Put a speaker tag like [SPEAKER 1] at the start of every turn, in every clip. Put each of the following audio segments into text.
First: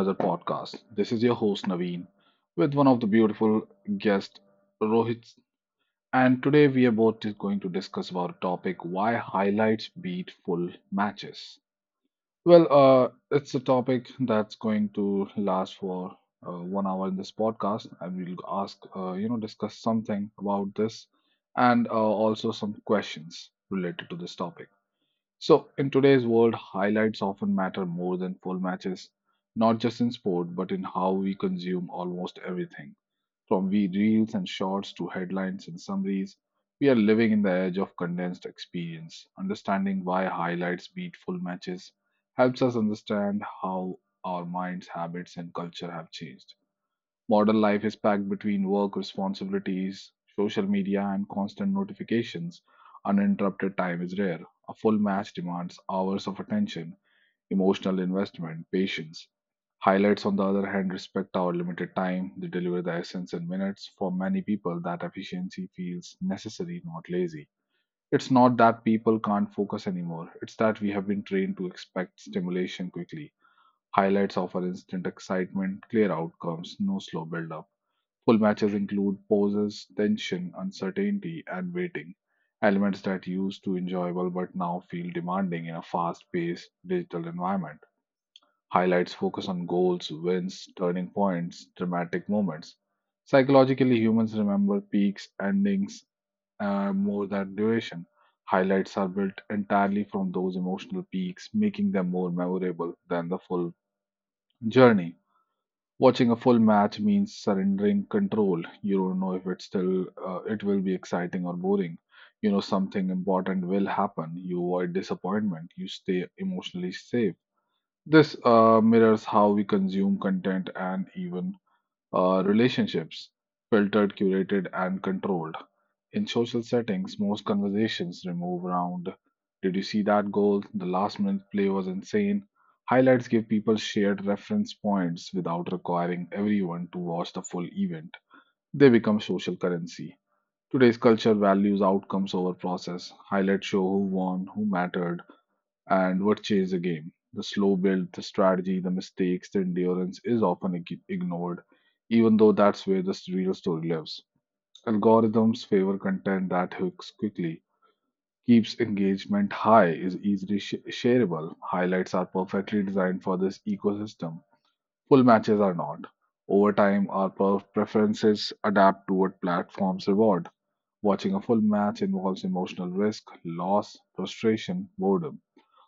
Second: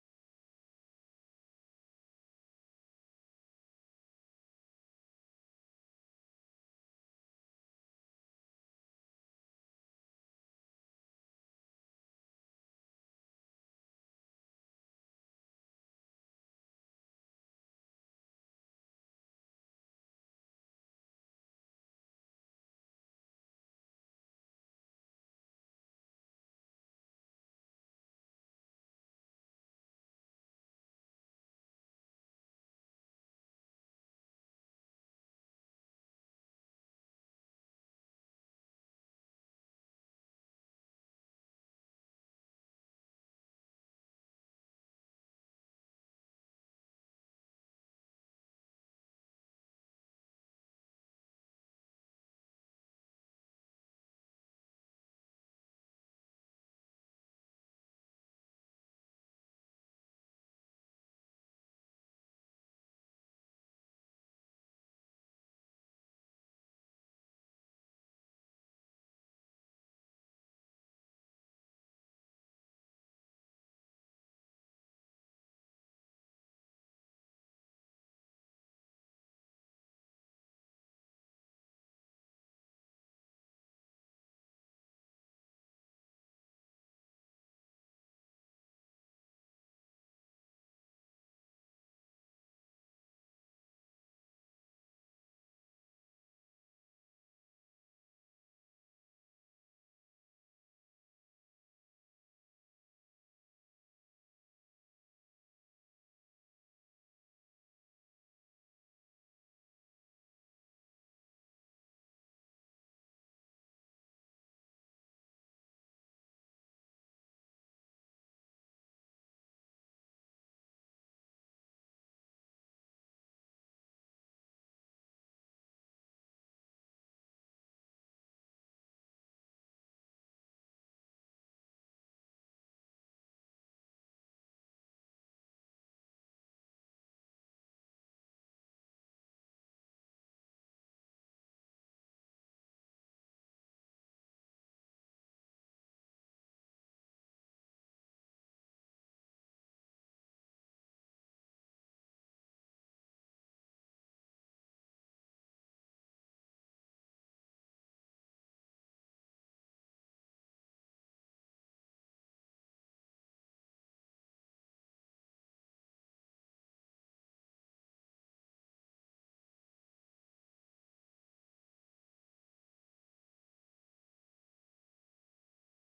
[SPEAKER 1] another podcast. This is your host, Naveen, with one of the beautiful guests, Rohit. And today we are both just going to discuss about a topic why highlights beat full matches. Well, it's a topic that's going to last for 1 hour in this podcast, and we'll ask, discuss something about this and also some questions related to this topic. So, in today's world, highlights often matter more than full matches, not just in sport, but in how we consume almost everything. From we reels and shorts to headlines and summaries, we are living in the edge of condensed experience. Understanding why highlights beat full matches helps us understand how our minds, habits, and culture have changed. Modern life is packed between work responsibilities, social media, and constant notifications. Uninterrupted time is rare. A full match demands hours of attention, emotional investment, patience. Highlights, on the other hand, respect our limited time. They deliver the essence in minutes. For many people, that efficiency feels necessary, not lazy. It's not that people can't focus anymore, it's that we have been trained to expect stimulation quickly. Highlights offer instant excitement, clear outcomes, no slow build up. Full matches include poses, tension, uncertainty, and waiting, elements that used to enjoyable but now feel demanding in a fast-paced digital environment. Highlights focus on goals, wins, turning points, dramatic moments. Psychologically, humans remember peaks, endings more than duration. Highlights are built entirely from those emotional peaks, making them more memorable than the full journey. Watching a full match means surrendering control. You don't know if it will be exciting or boring. You know something important will happen. You avoid disappointment. You stay emotionally safe. This mirrors how we consume content and even relationships, filtered, curated, and controlled. In social settings, most conversations revolve around, did you see that goal? The last minute play was insane. Highlights give people shared reference points without requiring everyone to watch the full event. They become social currency. Today's culture values outcomes over process. Highlights show who won, who mattered, and what changed the game. The slow build, the strategy, the mistakes, the endurance is often ignored, even though that's where the real story lives. Algorithms favor content that hooks quickly, keeps engagement high, is easily shareable. Highlights are perfectly designed for this ecosystem. Full matches are not. Over time, our preferences adapt to what platforms reward. Watching a full match involves emotional risk, loss, frustration, boredom.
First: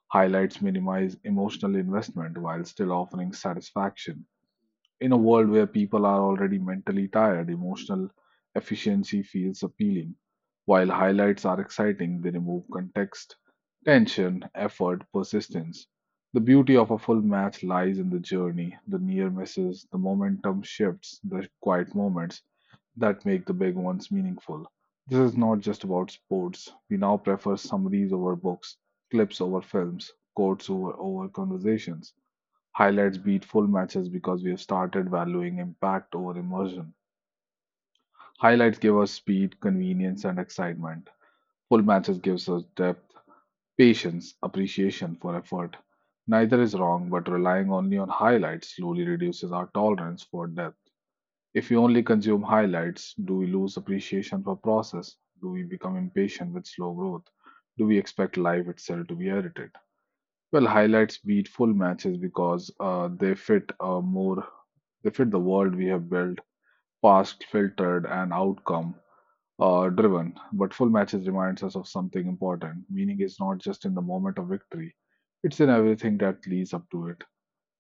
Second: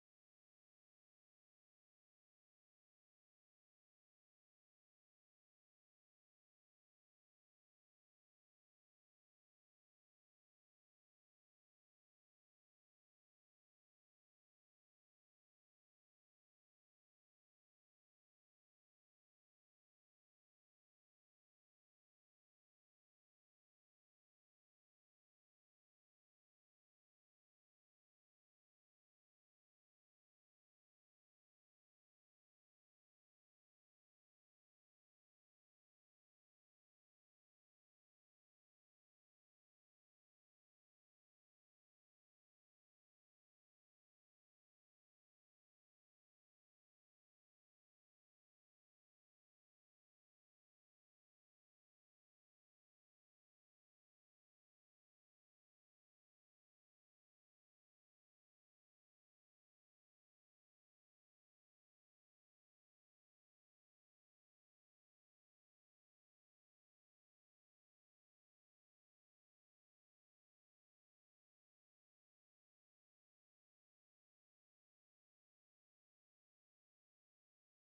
[SPEAKER 1] Highlights minimize emotional investment while still offering satisfaction. In a world where people are already mentally tired, emotional efficiency feels appealing. While highlights are exciting, they remove context, tension, effort, persistence. The beauty of a full match lies in the journey, the near misses, the momentum shifts, the quiet moments that make the big ones meaningful. This is not just about sports. We now prefer summaries over books, clips over films, quotes over conversations. Highlights beat full matches because we have started valuing impact over immersion. Highlights give us speed, convenience, and excitement. Full matches gives us depth, patience, appreciation for effort. Neither is wrong, but relying only on highlights slowly reduces our tolerance for depth. If we only consume highlights, do we lose appreciation for process? Do we become impatient with slow growth? Do we expect life itself to be edited? Well, highlights beat full matches because they fit the world we have built, past filtered and outcome driven. But full matches reminds us of something important. Meaning is not just in the moment of victory; it's in everything that leads up to it.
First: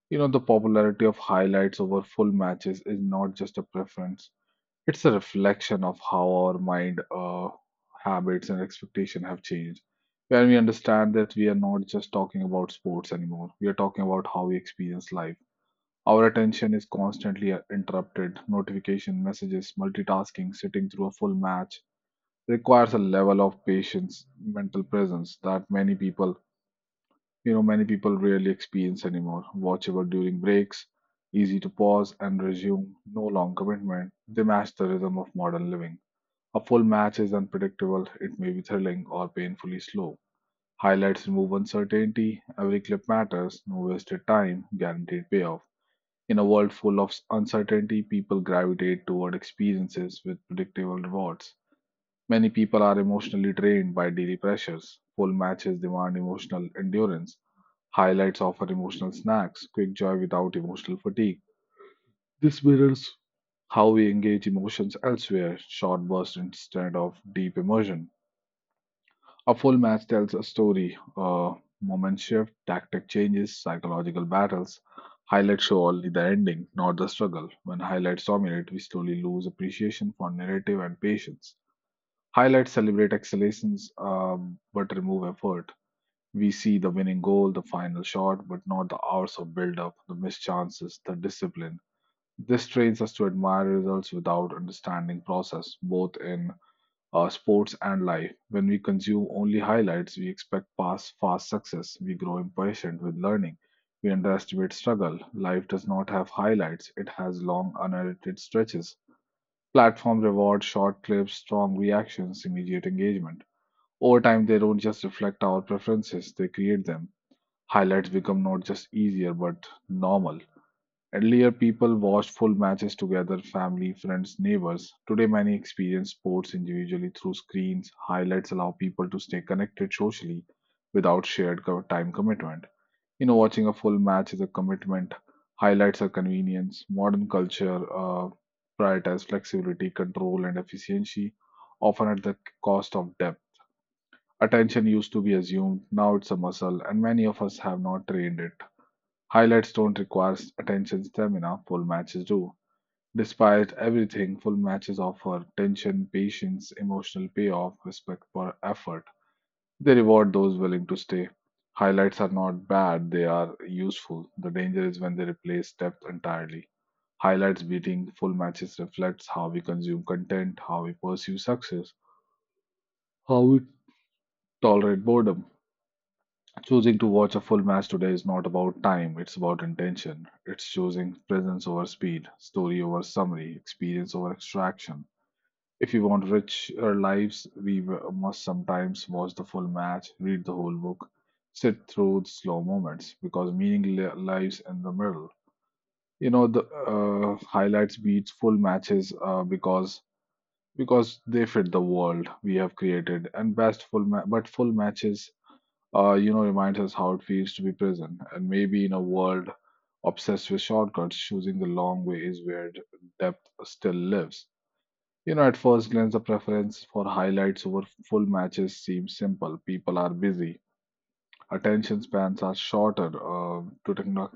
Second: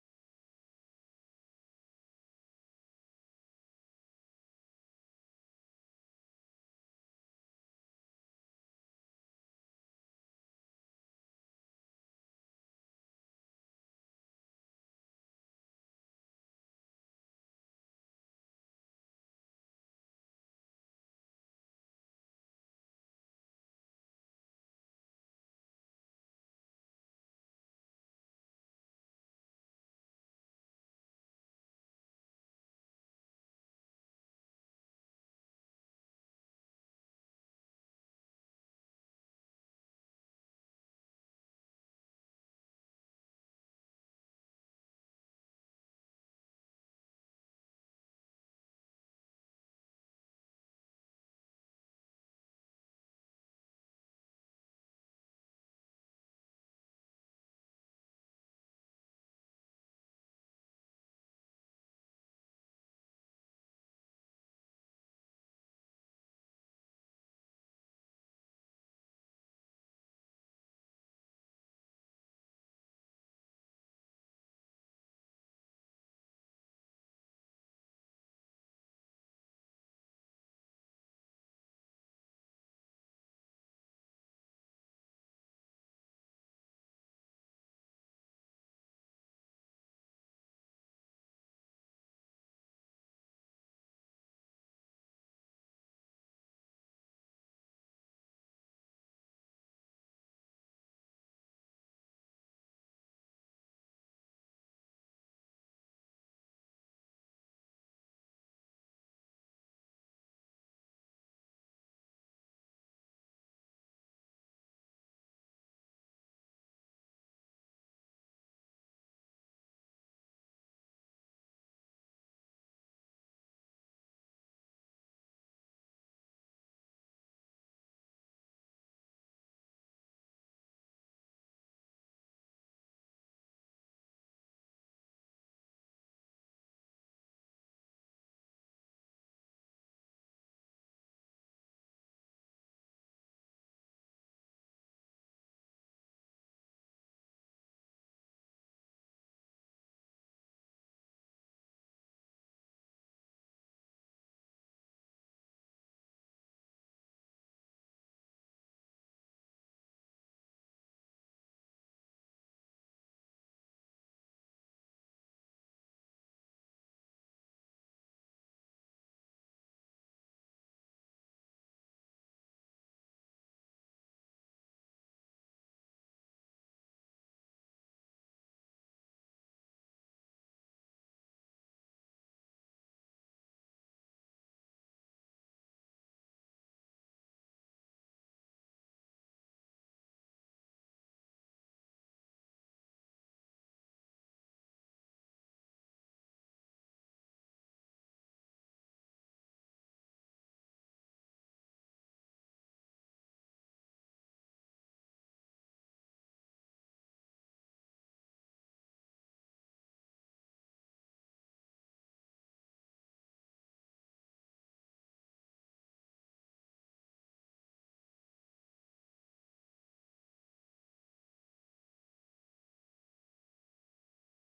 [SPEAKER 1] You know, the popularity of highlights over full matches is not just a preference; it's a reflection of how our mind, habits, and expectation have changed. When we understand that we are not just talking about sports anymore, we are talking about how we experience life. Our attention is constantly interrupted. Notification messages, multitasking, sitting through a full match requires a level of patience, mental presence that many people, you know, many people rarely experience anymore. Watchable during breaks, easy to pause and resume, no long commitment. They match the rhythm of modern living. A full match is unpredictable, it may be thrilling or painfully slow. Highlights remove uncertainty, every clip matters, no wasted time, guaranteed payoff. In a world full of uncertainty, people gravitate toward experiences with predictable rewards. Many people are emotionally drained by daily pressures. Full matches demand emotional endurance. Highlights offer emotional snacks, quick joy without emotional fatigue. This mirrors how we engage emotions elsewhere, short bursts instead of deep immersion. A full match tells a story. Moment shift, tactic changes, psychological battles. Highlights show only the ending, not the struggle. When highlights dominate, we slowly lose appreciation for narrative and patience. Highlights celebrate excellations but remove effort. We see the winning goal, the final shot, but not the hours of build up, the missed chances, the discipline. This trains us to admire results without understanding process, both in sports, and life. When we consume only highlights, we expect past fast success. We grow impatient with learning. We underestimate struggle. Life does not have highlights, it has long, unedited stretches. Platforms reward short clips, strong reactions, immediate engagement. Over time, they don't just reflect our preferences, they create them. Highlights become not just easier but normal. Earlier, people watched full matches together, family, friends, neighbors. Today, many experience sports individually through screens. Highlights allow people to stay connected socially without shared time commitment. You know, watching a full match is a commitment. Highlights are convenience. Modern culture prioritizes flexibility, control, and efficiency, often at the cost of depth. Attention used to be assumed, now it's a muscle, and many of us have not trained it. Highlights don't require attention stamina, full matches do. Despite everything, full matches offer tension, patience, emotional payoff, respect for effort. They reward those willing to stay. Highlights are not bad, they are useful. The danger is when they replace depth entirely. Highlights beating full matches reflects how we consume content, how we pursue success, how we tolerate boredom. Choosing to watch a full match today is not about time, it's about intention. It's choosing presence over speed, story over summary, experience over extraction. If you want richer lives, we must sometimes watch the full match, read the whole book, sit through the slow moments because meaning lies in the middle. You know, the highlights beat full matches because they fit the world we have created, and but full matches, you know, reminds us how it feels to be present, and maybe in a world obsessed with shortcuts, choosing the long way is where depth still lives. You know, at first glance, the preference for highlights over full matches seems simple. People are busy, attention spans are shorter,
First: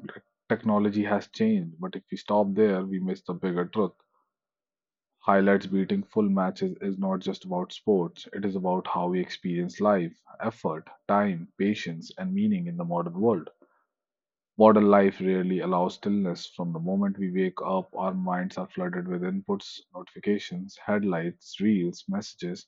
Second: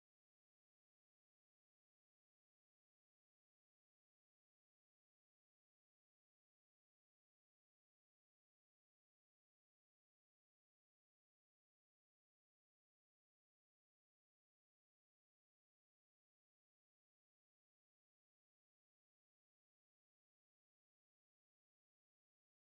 [SPEAKER 1] technology has changed. But if we stop there, we miss the bigger truth. Highlights beating full matches is not just about sports, it is about how we experience life, effort, time, patience, and meaning in the modern world. Modern life rarely allows stillness. From the moment we wake up, our minds are flooded with inputs, notifications, headlights, reels, messages.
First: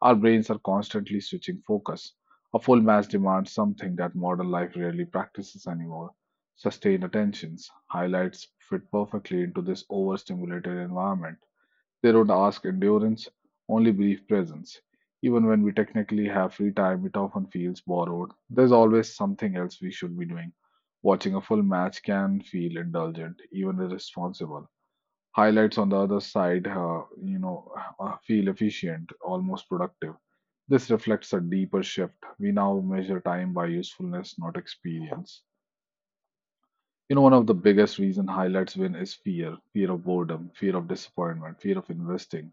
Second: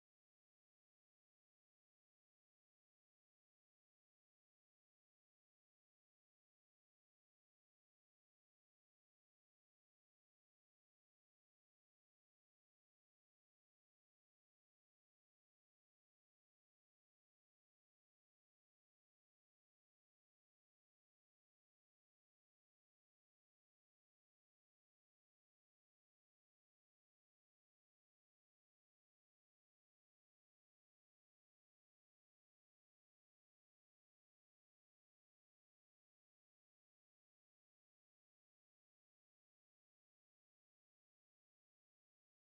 [SPEAKER 1] Our brains are constantly switching focus. A full match demands something that modern life rarely practices anymore sustained attentions. Highlights fit perfectly into this overstimulated environment. They don't ask endurance, only brief presence. Even when we technically have free time, it often feels borrowed. There's always something else we should be doing. Watching a full match can feel indulgent, even irresponsible. Highlights on the other side, feel efficient, almost productive. This reflects a deeper shift. We now measure time by usefulness, not experience. You know, one of the biggest reason highlights win is fear, fear of boredom, fear of disappointment, fear of investing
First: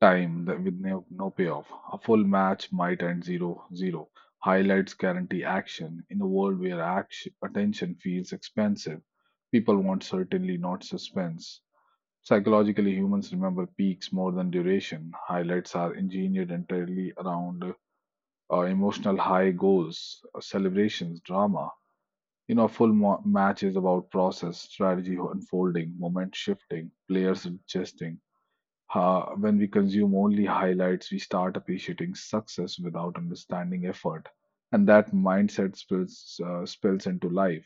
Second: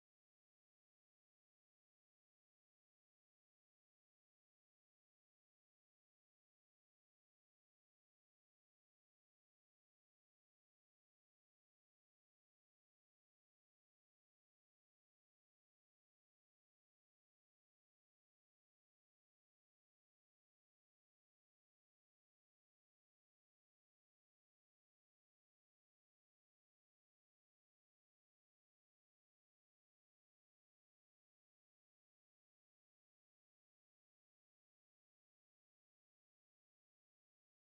[SPEAKER 1] time that with no payoff. A full match might end 0-0. Highlights guarantee action in a world where action, attention feels expensive. People want certainly not suspense. Psychologically, humans remember peaks more than duration. Highlights are engineered entirely around emotional high goals, celebrations, drama. You know, match is about process, strategy unfolding, moment shifting, players adjusting, when we consume only highlights, we start appreciating success without understanding effort, and that mindset spills spills into life.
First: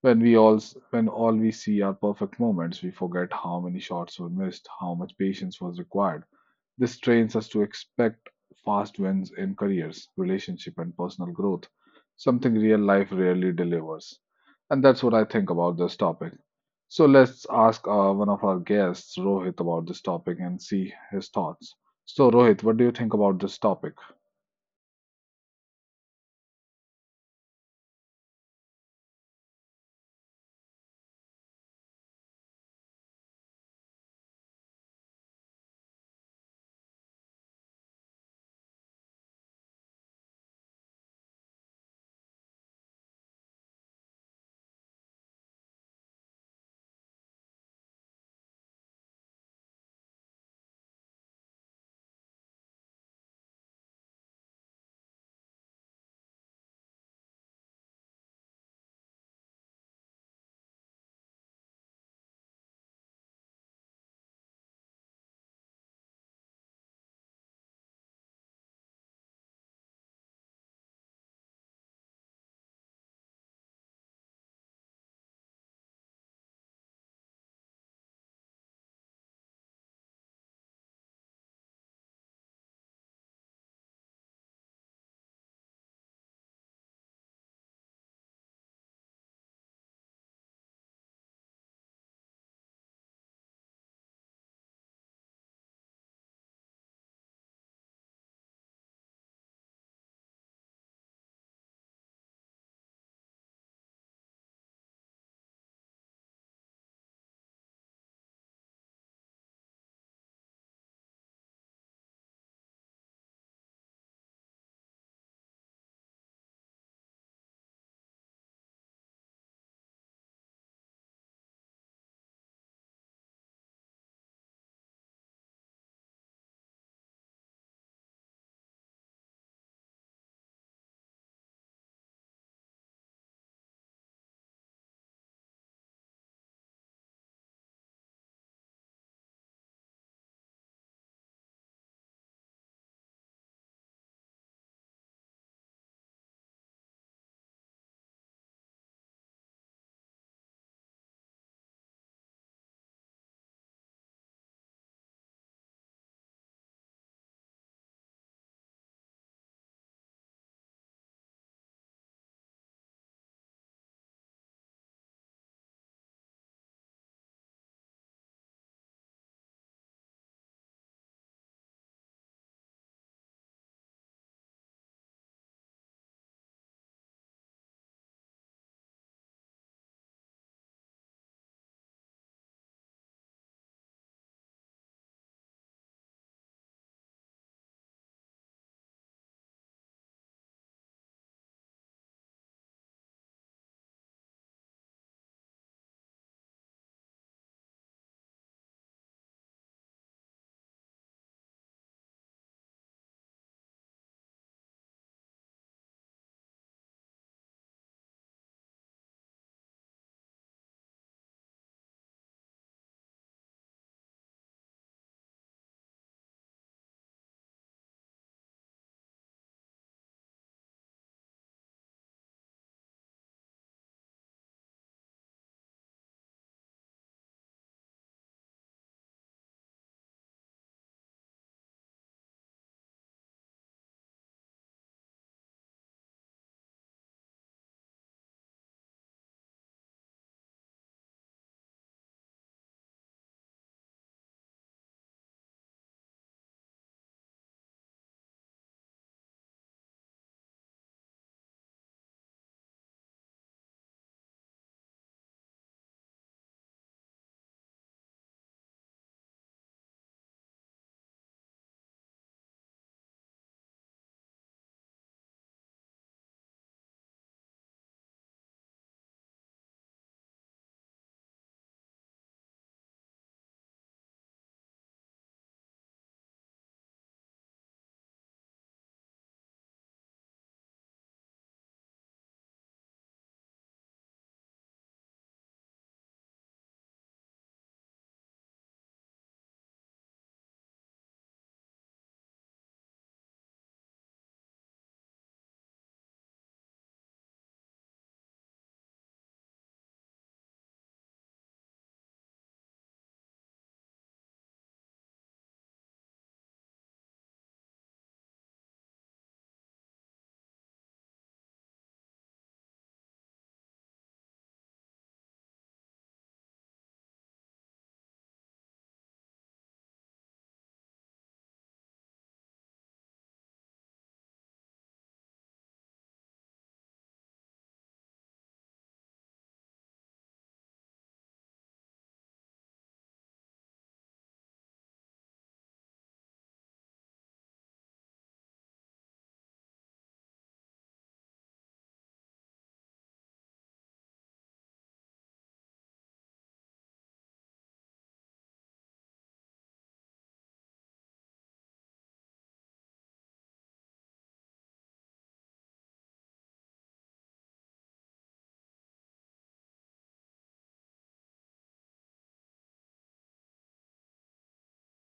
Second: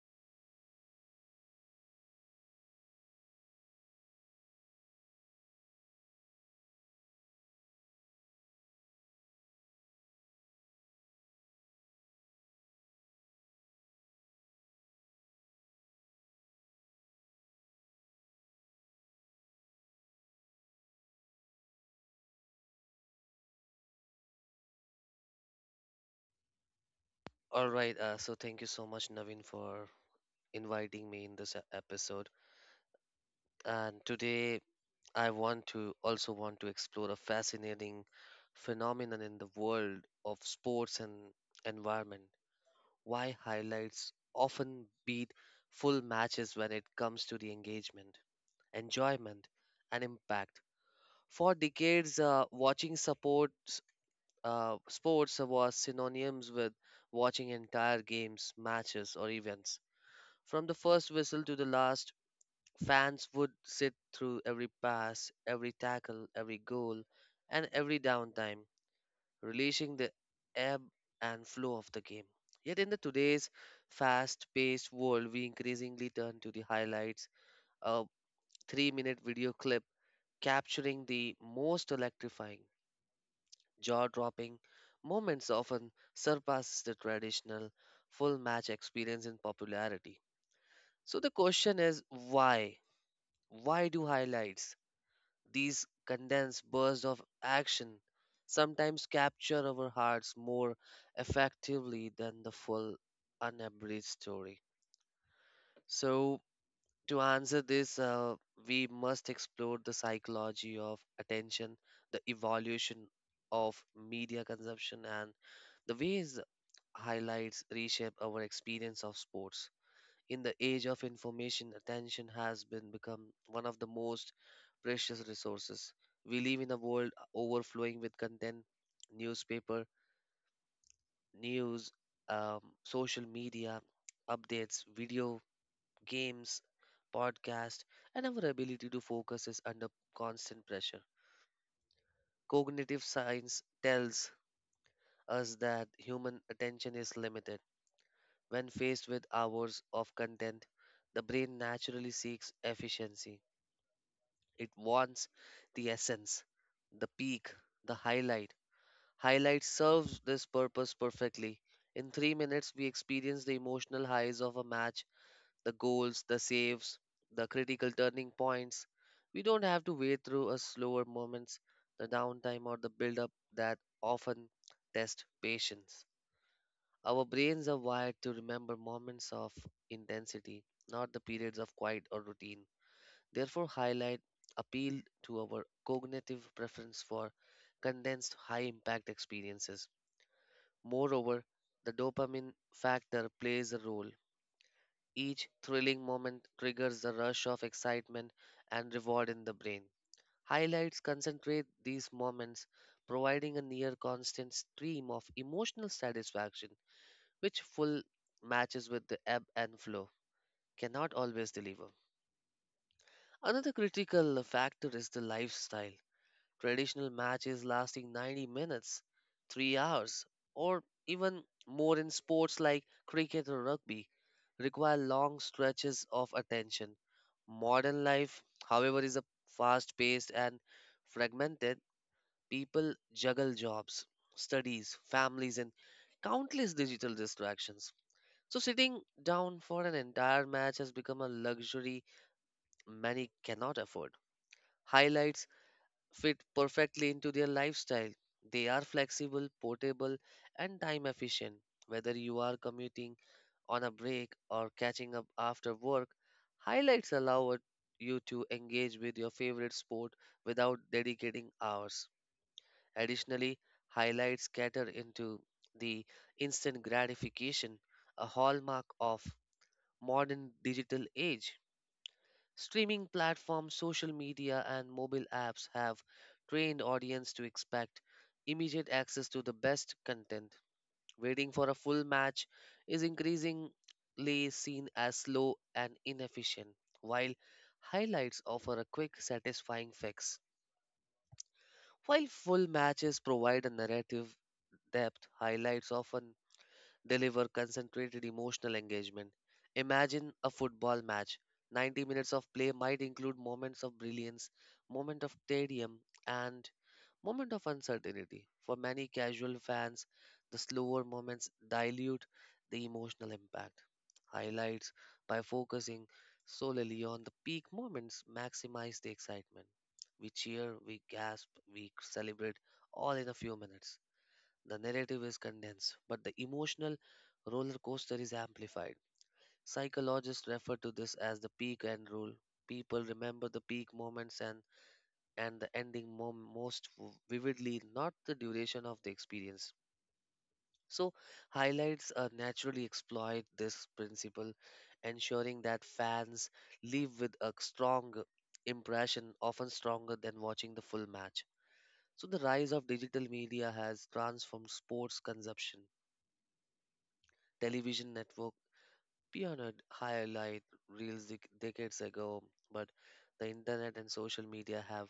[SPEAKER 1] When all we see are perfect moments, we forget how many shots were missed, how much patience was required this trains us to expect fast wins in careers, relationship, and personal growth, something real life rarely delivers. And that's what I think about this topic. So let's ask one of our guests, Rohit, about this topic and see his thoughts. So, Rohit, what do you think about this topic?
[SPEAKER 2] All right, so thank you so much, Naveen, for inviting me in this episode. And today, I want to explore a fascinating phenomenon in the world of sports and environment. Why highlights often beat full matches when it comes to the engagement, enjoyment, and impact. For decades, watching supports sports was synonymous with watching entire games, matches, or events. From the first whistle to the last, fans would sit through every pass, every tackle, every goal, and every downtime, relishing the ebb and flow of the game. Yet in the today's fast-paced world, we increasingly turn to the highlights. A three-minute video clip capturing the most electrifying, jaw-dropping moments often surpasses the traditional full match experience in popularity. So the question is why? Why do highlights, these condensed bursts of action, sometimes capture our hearts more effectively than the full, unabridged story? So, to answer this, we must explore the psychology of attention, the evolution of media consumption, and the ways highlights reshape our experience of sports. In the age of information, attention has been become one of the most precious resources. We live in a world overflowing with content, newspaper, news, social media, updates, video, games, podcast, and our ability to focus is under constant pressure. Cognitive science tells us that human attention is limited. When faced with hours of content, the brain naturally seeks efficiency. It wants the essence, the peak, the highlight. Highlight serves this purpose perfectly. In 3 minutes, we experience the emotional highs of a match, the goals, the saves, the critical turning points. We don't have to wait through a slower moments, the downtime or the build-up that often test patience. Our brains are wired to remember moments of intensity, not the periods of quiet or routine, therefore highlight appeal to our cognitive preference for condensed high impact experiences. Moreover, the dopamine factor plays a role. Each thrilling moment triggers the rush of excitement and reward in the brain. Highlights concentrate these moments, providing a near constant stream of emotional satisfaction, which full matches with the ebb and flow cannot always deliver. Another critical factor is the lifestyle. Traditional matches lasting 90 minutes, 3 hours, or even more in sports like cricket or rugby require long stretches of attention. Modern life, however, is a fast paced and fragmented. People juggle jobs, studies, families, and countless digital distractions. So, sitting down for an entire match has become a luxury many cannot afford. Highlights fit perfectly into their lifestyle. They are flexible, portable, and time efficient. Whether you are commuting on a break or catching up after work, highlights allow you to engage with your favorite sport without dedicating hours. Additionally, highlights cater into the instant gratification, a hallmark of modern digital age. Streaming platforms, social media, and mobile apps have trained audience to expect immediate access to the best content. Waiting for a full match is increasingly seen as slow and inefficient, while highlights offer a quick, satisfying fix. While full matches provide a narrative depth, highlights often deliver concentrated emotional engagement. Imagine a football match. 90 minutes of play might include moments of brilliance, moment of tedium, and moment of uncertainty. For many casual fans, the slower moments dilute the emotional impact. Highlights, by focusing solely on the peak moments, maximize the excitement. We cheer, we gasp, we celebrate all in a few minutes. The narrative is condensed, but the emotional roller coaster is amplified. Psychologists refer to this as the peak and rule. People remember the peak moments and the ending most vividly, not the duration of the experience. So, highlights naturally exploit this principle, ensuring that fans leave with a strong impression, often stronger than watching the full match. So, the rise of digital media has transformed sports consumption. Television network pioneered highlight reels decades ago, but the internet and social media have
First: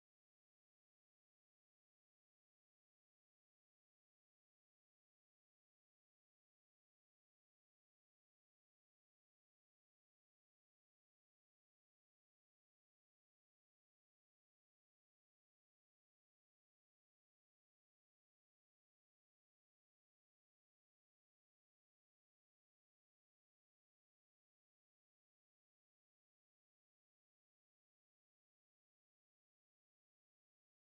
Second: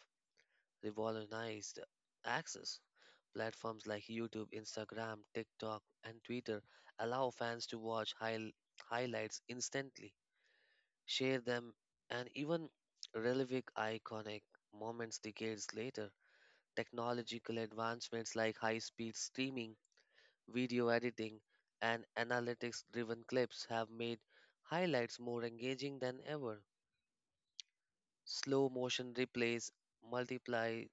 [SPEAKER 2] revolutionized access. Platforms like YouTube, Instagram, TikTok, and Twitter allow fans to watch highlights instantly, share them, and even relive iconic moments decades later. Technological advancements like high speed streaming, video editing, and analytics driven clips have made highlights more engaging than ever. Slow motion replays, multiply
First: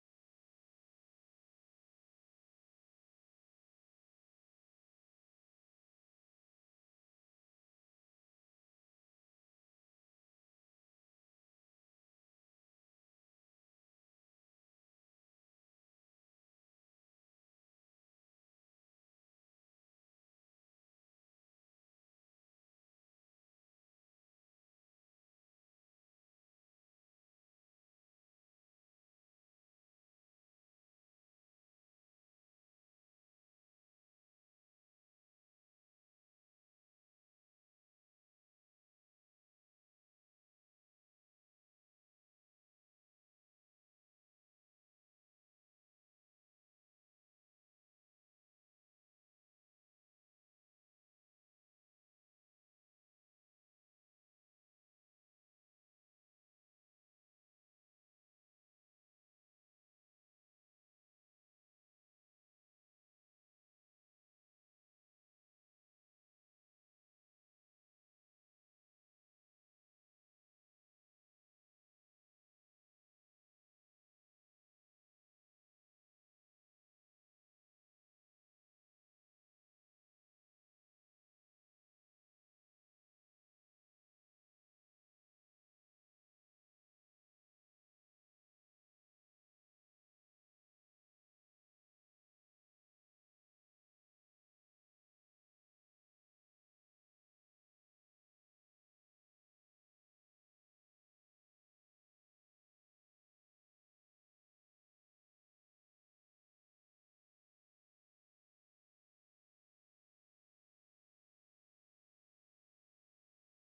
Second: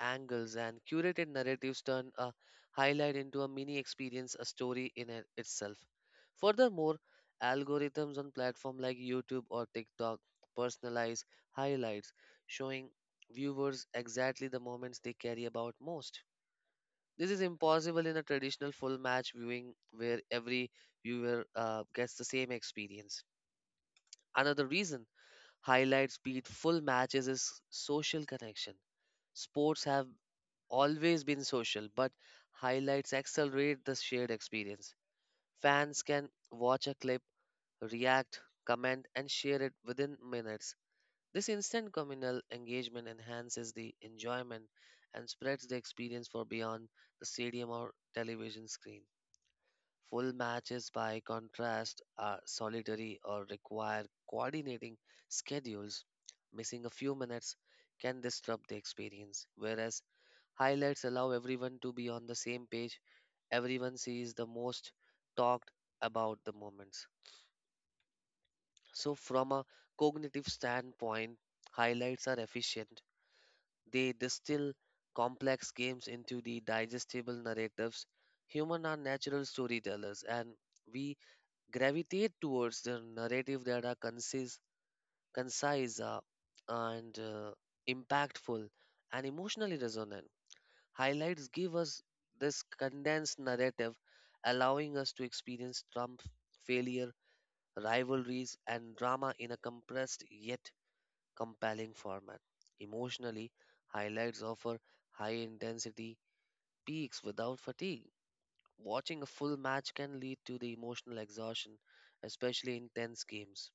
[SPEAKER 2] angles, and curated narratives turn a highlight into a mini experience, a story in itself. Furthermore, algorithms on platforms like YouTube or TikTok personalize highlights, showing viewers exactly the moments they care about most. This is impossible in a traditional full match viewing where every viewer gets the same experience. Another reason highlights beat full matches is social connection. Sports have always been social, but highlights accelerate the shared experience. Fans can watch a clip, react, comment, and share it within minutes. This instant communal engagement enhances the enjoyment and spreads the experience for beyond the stadium or television screen. Full matches, by contrast, are solitary or require coordinating schedules. Missing a few minutes can disrupt the experience, whereas highlights allow everyone to be on the same page. Everyone sees the most talked about the moments. So, from a cognitive standpoint, highlights are efficient. They distill complex games into the digestible narratives. Humans are natural storytellers, and we gravitate towards the narrative that are concise, concise and impactful and emotionally resonant. Highlights give us this condensed narrative, allowing us to experience Trump failure, rivalries, and drama in a compressed yet compelling format. Emotionally, highlights offer high intensity peaks without fatigue. Watching a full match can lead to the emotional exhaustion, especially in tense games.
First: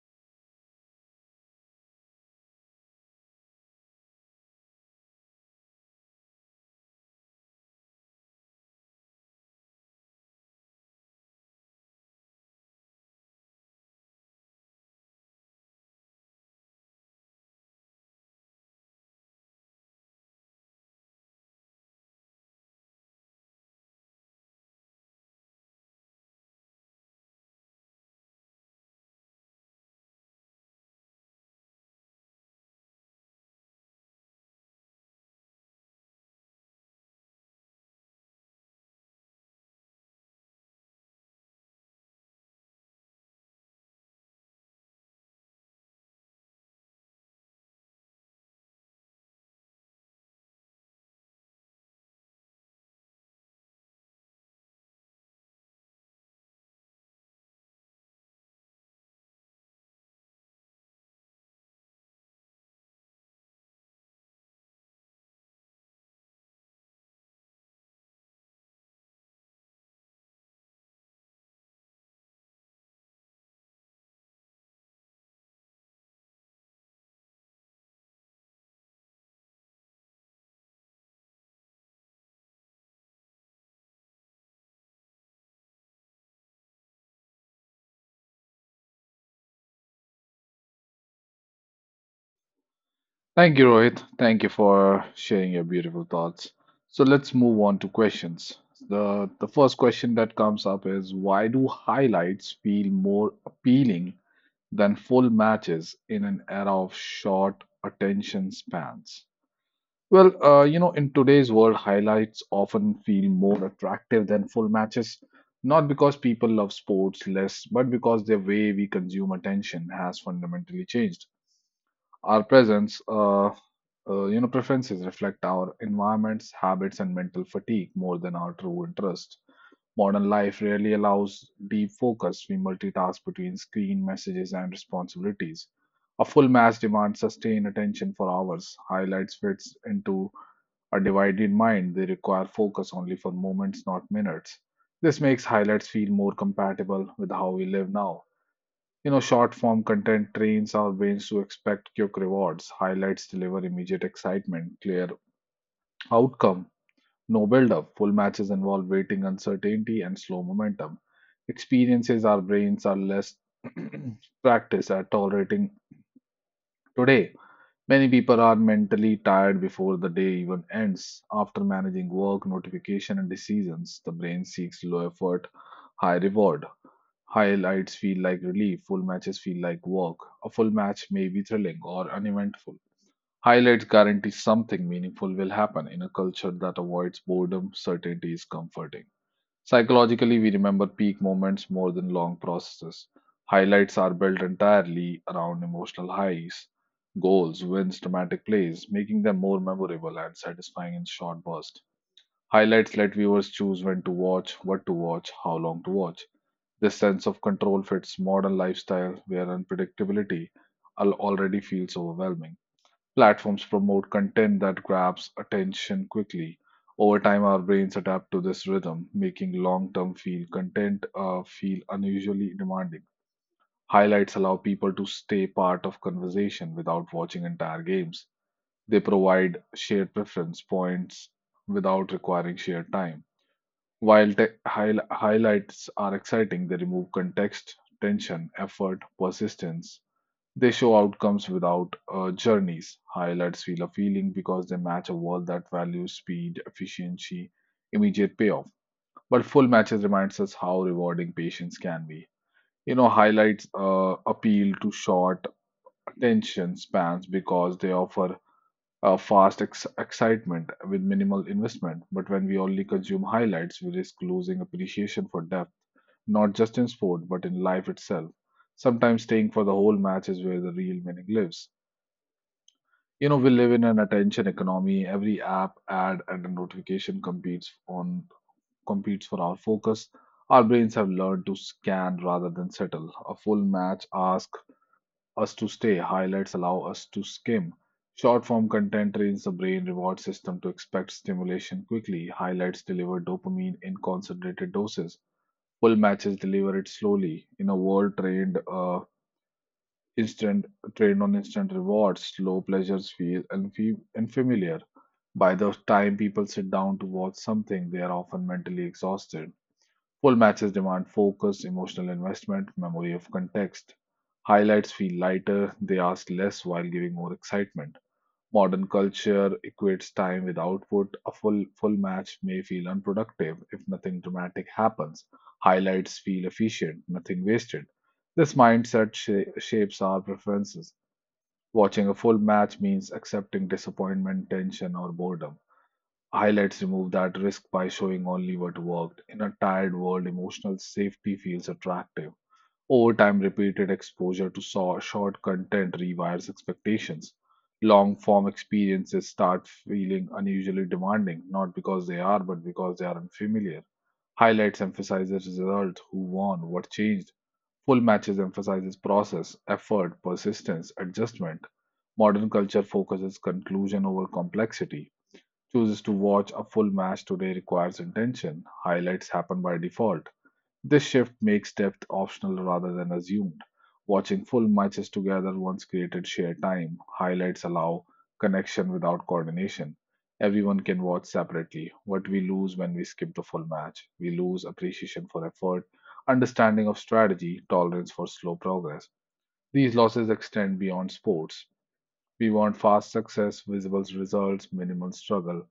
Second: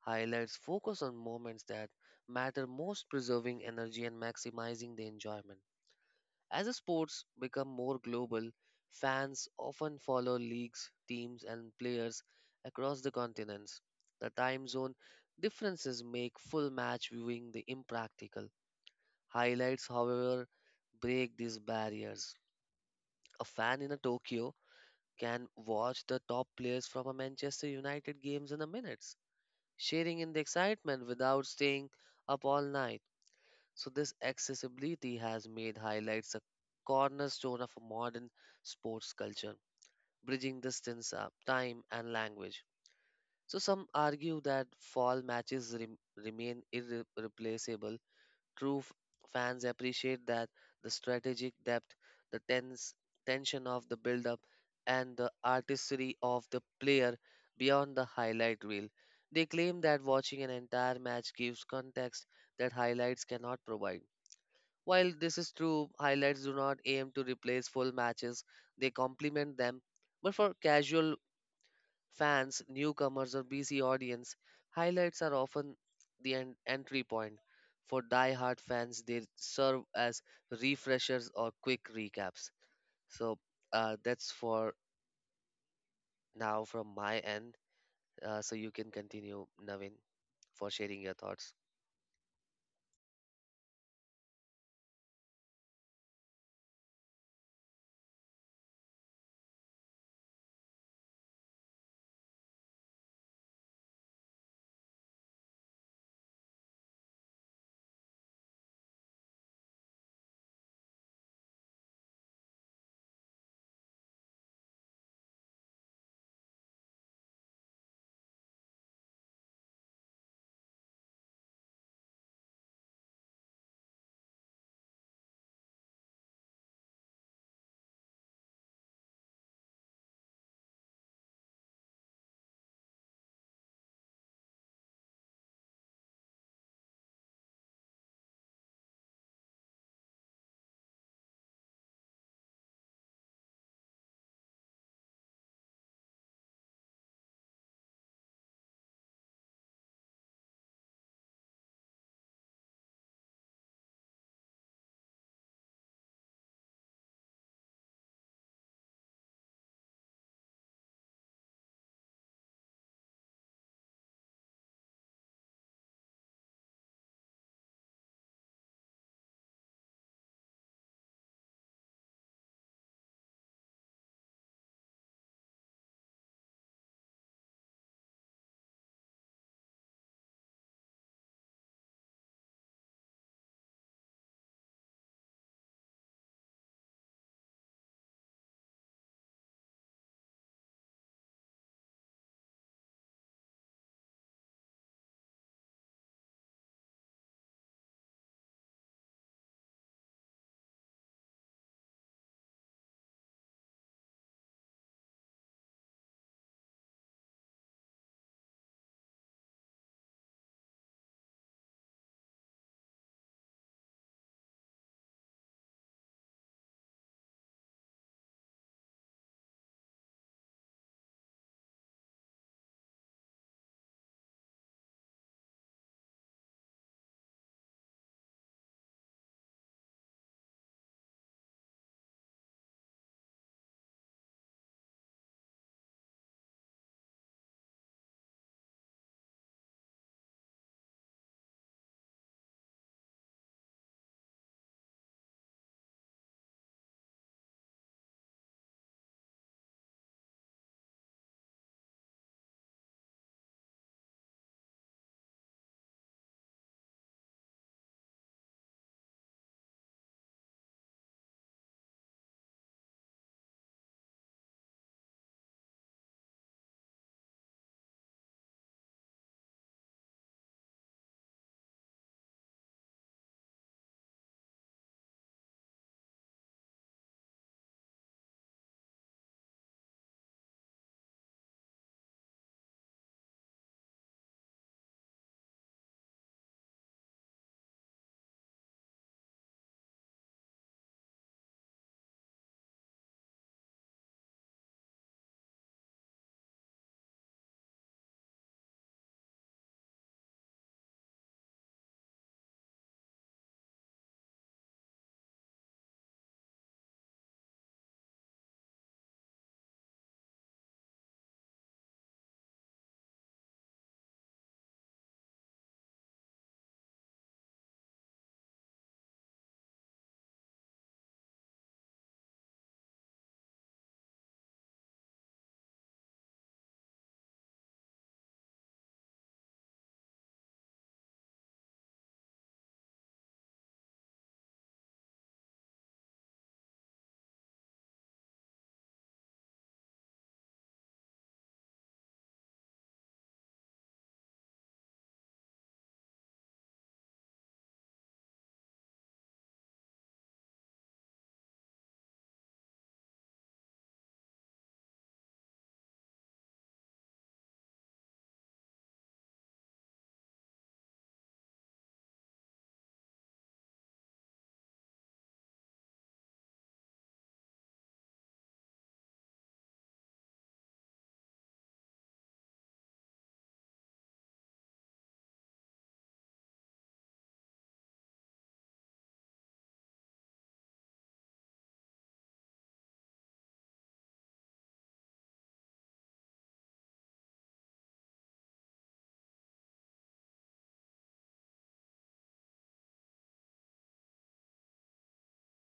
[SPEAKER 2] Highlights focus on moments that matter most, preserving energy and maximizing the enjoyment. As sports become more global, fans often follow leagues, teams, and players across the continents. The time zone differences make full match viewing the impractical. Highlights, however, break these barriers. A fan in a Tokyo can watch the top players from a Manchester United games in a minute, sharing in the excitement without staying up all night. So, this accessibility has made highlights a cornerstone of a modern sports culture, bridging distance, time, and language. So, some argue that fall matches remain irreplaceable. True fans appreciate that the strategic depth, the tense tension of the build up, and the artistry of the player beyond the highlight reel. They claim that watching an entire match gives context that highlights cannot provide. While this is true, highlights do not aim to replace full matches, they complement them. But for casual fans, newcomers, or busy audience, highlights are often the entry point. For die-hard fans, they serve as refreshers or quick recaps. So that's for now from my end. So you can continue, Navin, for sharing your thoughts.
[SPEAKER 1] Thank you, Rohit. Thank you for sharing your beautiful thoughts. So let's move on to questions. The first question that comes up is why do highlights feel more appealing than full matches in an era of short attention spans. Well, you know, in today's world, highlights often feel more attractive than full matches, not because people love sports less, but because the way we consume attention has fundamentally changed. Our presence, you know, preferences reflect our environments, habits, and mental fatigue more than our true interests. Modern life rarely allows deep focus. We multitask between screen messages and responsibilities. A full match demands sustained attention for hours. Highlights fits into a divided mind. They require focus only for moments, not minutes. This makes highlights feel more compatible with how we live now. You know, short form content trains our brains to expect quick rewards. Highlights deliver immediate excitement, clear outcome no build up. Full matches involve waiting, uncertainty, and slow momentum. Experiences our brains are less practiced at tolerating today. Many people are mentally tired before the day even ends. After managing work, notification, and decisions, the brain seeks low effort, high reward. Highlights feel like relief, full matches feel like work. A full match may be thrilling or uneventful. Highlights guarantee something meaningful will happen in a culture that avoids boredom, certainty is comforting. Psychologically, we remember peak moments more than long processes. Highlights are built entirely around emotional highs, goals, wins, dramatic plays, making them more memorable and satisfying in short bursts. Highlights let viewers choose when to watch, what to watch, how long to watch. This sense of control fits modern lifestyle where unpredictability already feels overwhelming. Platforms promote content that grabs attention quickly. Over time, our brains adapt to this rhythm, making long-term feel content feel unusually demanding. Highlights allow people to stay part of conversation without watching entire games. They provide shared preference points without requiring shared time. While highlights are exciting, they remove context, tension, effort, persistence, they show outcomes without journeys. Highlights feel appealing because they match a world that values speed, efficiency, immediate payoff. But full matches reminds us how rewarding patience can be. You know, highlights appeal to short attention spans because they offer fast excitement with minimal investment. But when we only consume highlights, we risk losing appreciation for depth, not just in sport but in life itself. Sometimes staying for the whole match is where the real meaning lives. You know, we live in an attention economy. Every app, ad, and a notification competes for our focus. Our brains have learned to scan rather than settle. A full match asks us to stay. Highlights allow us to skim. Short form content trains the brain reward system to expect stimulation quickly. Highlights deliver dopamine in concentrated doses. Full matches deliver it slowly. In a world instant trained on instant rewards, slow pleasures feel unfamiliar. By the time people sit down to watch something, they are often mentally exhausted. Full matches demand focus, emotional investment, memory of context. Highlights feel lighter, they ask less while giving more excitement. Modern culture equates time with output. A full match may feel unproductive if nothing dramatic happens. Highlights feel efficient, nothing wasted. This mindset shapes our preferences. Watching a full match means accepting disappointment, tension, or boredom. Highlights remove that risk by showing only what worked. In a tired world, emotional safety feels attractive. Over time, repeated exposure to short content rewires expectations. Long form experiences start feeling unusually demanding, not because they are, but because they are unfamiliar. Highlights emphasizes result, who won, what changed. Full matches emphasizes process, effort, persistence, adjustment. Modern culture focuses conclusion over complexity chooses to watch a full match today requires intention. Highlights happen by default. This shift makes depth optional rather than assumed. Watching full matches together once created shared time. Highlights allow connection without coordination. Everyone can watch separately. What we lose when we skip the full match, we lose appreciation for effort, understanding of strategy, tolerance for slow progress. These losses extend beyond sports. We want fast success, visible results, minimal struggle.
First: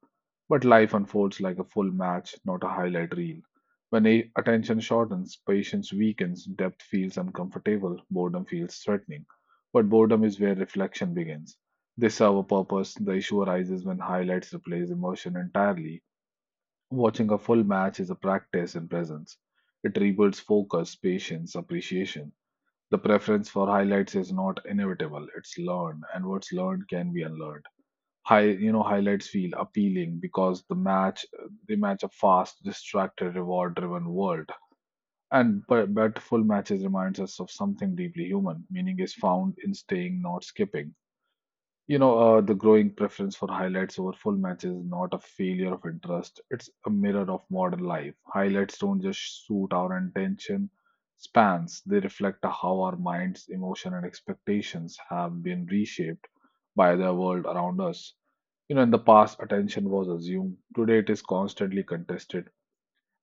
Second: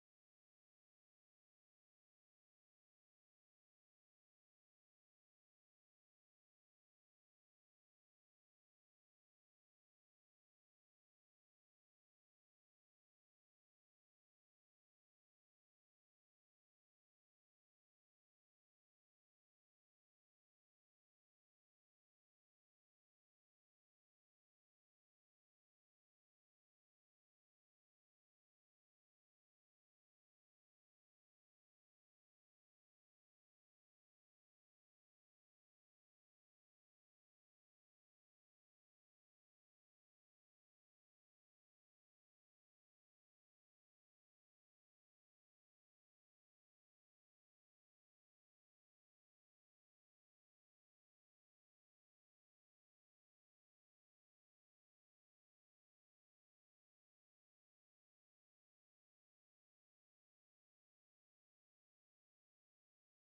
[SPEAKER 1] But life unfolds like a full match, not a highlight reel. When attention shortens, patience weakens, depth feels uncomfortable, boredom feels threatening. But boredom is where reflection begins. They serve a purpose. The issue arises when highlights replace emotion entirely. Watching a full match is a practice in presence. It rebuilds focus, patience, appreciation. The preference for highlights is not inevitable, it's learned, and what's learned can be unlearned. Highlights feel appealing because they match a fast, distracted, reward-driven world. But full matches reminds us of something deeply human. Meaning is found in staying, not skipping. You know, the growing preference for highlights over full matches is not a failure of interest. It's a mirror of modern life. Highlights don't just suit our attention spans, they reflect how our minds, emotion, and expectations have been reshaped by the world around us. You know, in the past, attention was assumed. Today, it is constantly contested.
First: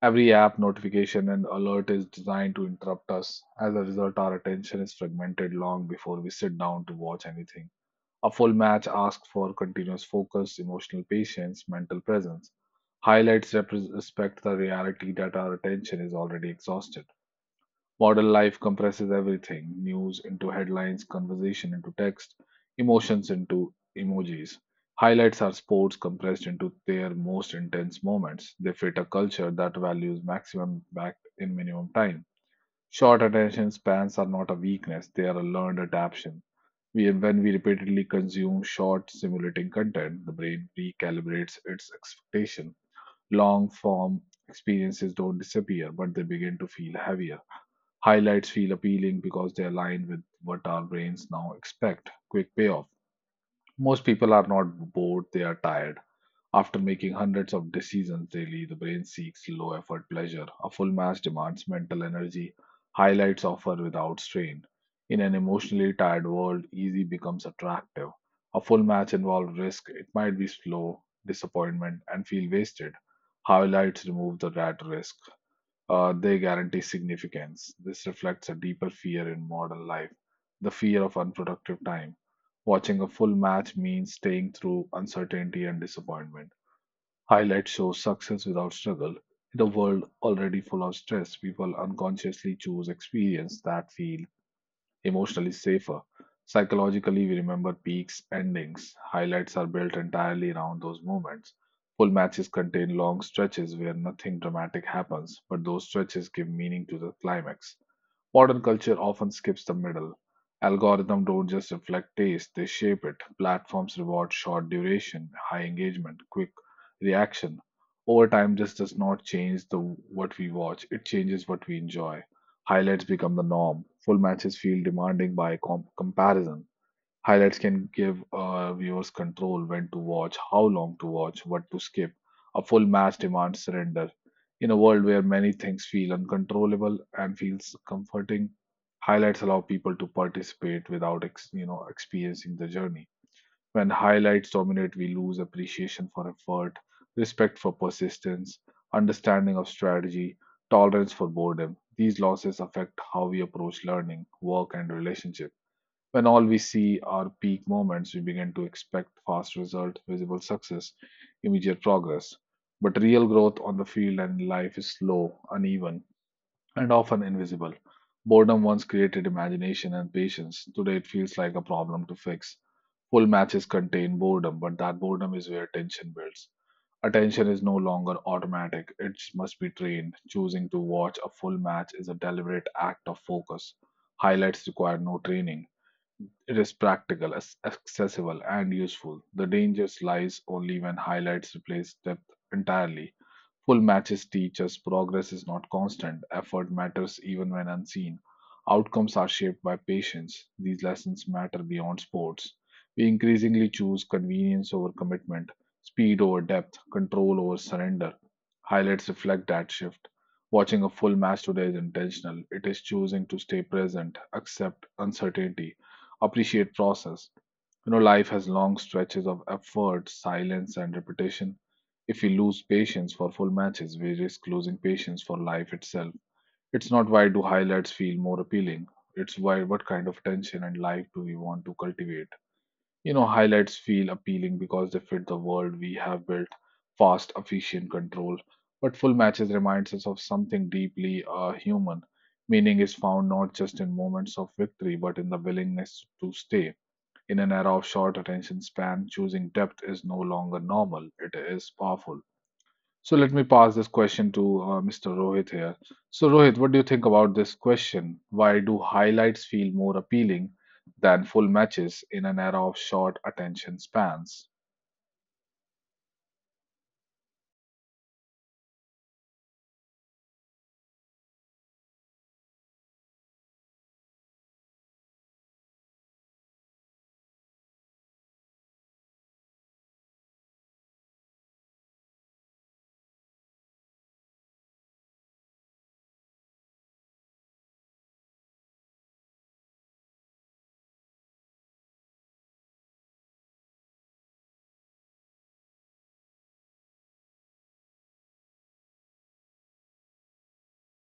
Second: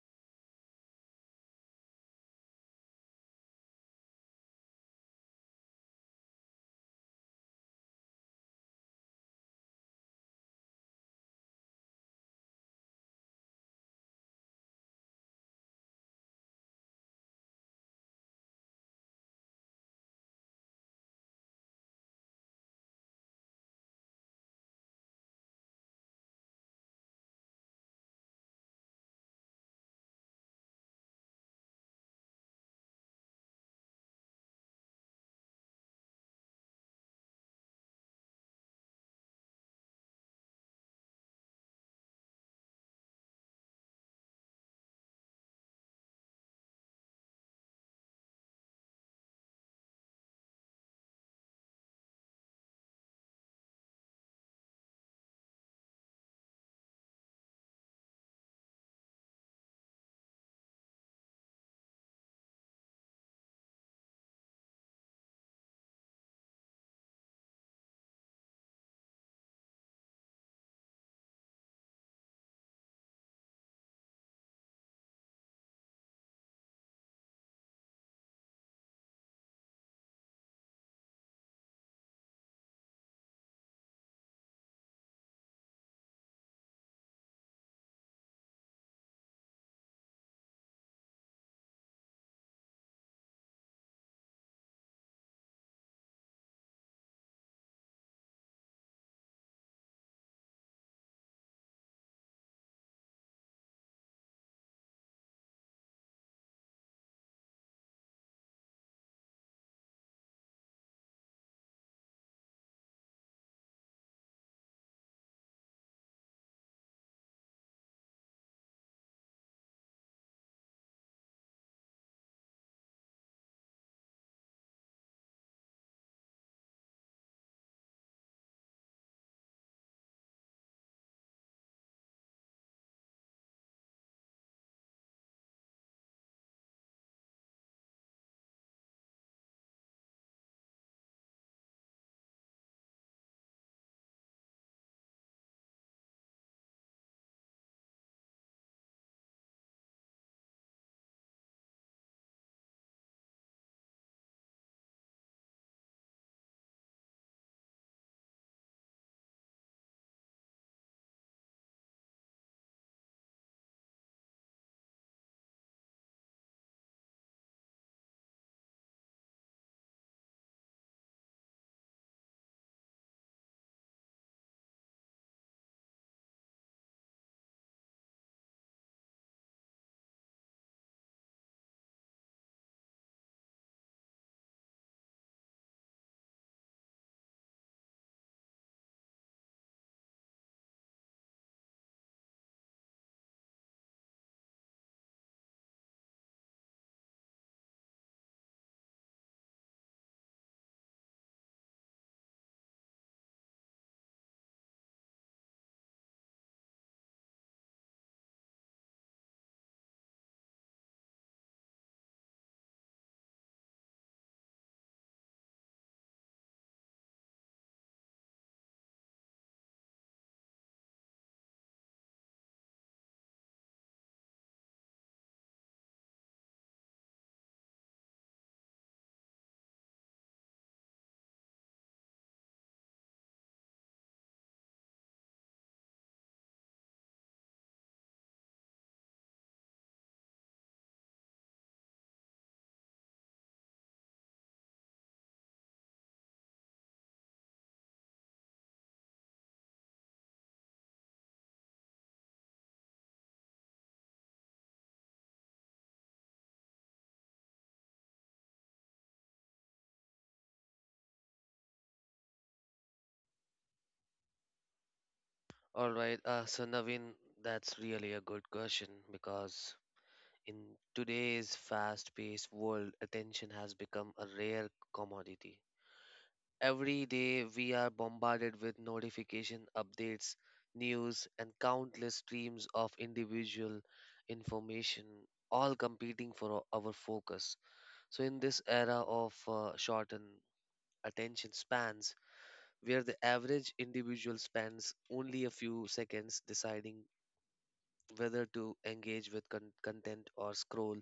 [SPEAKER 1] Every app, notification, and alert is designed to interrupt us. As a result, our attention is fragmented long before we sit down to watch anything. A full match asks for continuous focus, emotional patience, mental presence. Highlights respect the reality that our attention is already exhausted. Modern life compresses everything news into headlines, conversation into text, emotions into emojis. Highlights are sports compressed into their most intense moments. They fit a culture that values maximum impact in minimum time. Short attention spans are not a weakness, they are a learned adaptation when we repeatedly consume short, stimulating content, the brain recalibrates its expectation. Long form experiences don't disappear, but they begin to feel heavier. Highlights feel appealing because they align with what our brains now expect quick payoff. Most people are not bored, they are tired. After making hundreds of decisions daily, the brain seeks low effort pleasure. A full match demands mental energy, highlights offer without strain. In an emotionally tired world, easy becomes attractive. A full match involves risk, it might be slow, disappointment, and feel wasted. Highlights remove the rat risk. They guarantee significance. This reflects a deeper fear in modern life the fear of unproductive time. Watching a full match means staying through uncertainty and disappointment. Highlight shows success without struggle. In a world already full of stress, people unconsciously choose experiences that feel emotionally safer. Psychologically, we remember peaks, endings. Highlights are built entirely around those moments. Full matches contain long stretches where nothing dramatic happens, but those stretches give meaning to the climax. Modern culture often skips the middle. Algorithms don't just reflect taste, they shape it. Platforms reward short duration, high engagement, quick reaction. Over time, this does not change the what we watch, it changes what we enjoy. Highlights become the norm. Full matches feel demanding by comparison. Highlights can give viewers control when to watch, how long to watch, what to skip. A full match demands surrender. In a world where many things feel uncontrollable and feels comforting, highlights allow people to participate without experiencing the journey. When highlights dominate, we lose appreciation for effort, respect for persistence, understanding of strategy, tolerance for boredom. These losses affect how we approach learning, work, and relationships. When all we see are peak moments, we begin to expect fast result, visible success, immediate progress. But real growth on the field and in life is slow, uneven, and often invisible. Boredom once created imagination and patience. Today it feels like a problem to fix. Full matches contain boredom, but that boredom is where tension builds. Attention is no longer automatic, it must be trained. Choosing to watch a full match is a deliberate act of focus. Highlights require no training it is practical, accessible, and useful. The danger lies only when highlights replace depth entirely. Full matches teach us progress is not constant, effort matters even when unseen. Outcomes are shaped by patience. These lessons matter beyond sports. We increasingly choose convenience over commitment, speed over depth, control over surrender. Highlights reflect that shift. Watching a full match today is intentional. It is choosing to stay present, accept uncertainty, appreciate process. You know, life has long stretches of effort, silence, and repetition. If we lose patience for full matches, we risk losing patience for life itself. It's not why do highlights feel more appealing, it's why what kind of tension and life do we want to cultivate. You know, highlights feel appealing because they fit the world we have built fast, efficient control. But full matches reminds us of something deeply human. Meaning is found not just in moments of victory, but in the willingness to stay. In an era of short attention span, choosing depth is no longer normal, it is powerful. So let me pass this question to Mr. Rohit here. So, Rohit, what do you think about this question? Why do highlights feel more appealing than full matches in an era of short attention spans?
[SPEAKER 2] All right. So Navin, that's really a good question because in today's fast-paced world, attention has become a rare commodity. Every day we are bombarded with notification updates, news, and countless streams of individual information, all competing for our focus. So, in this era of shortened attention spans, where the average individual spends only a few seconds deciding whether to engage with content or scroll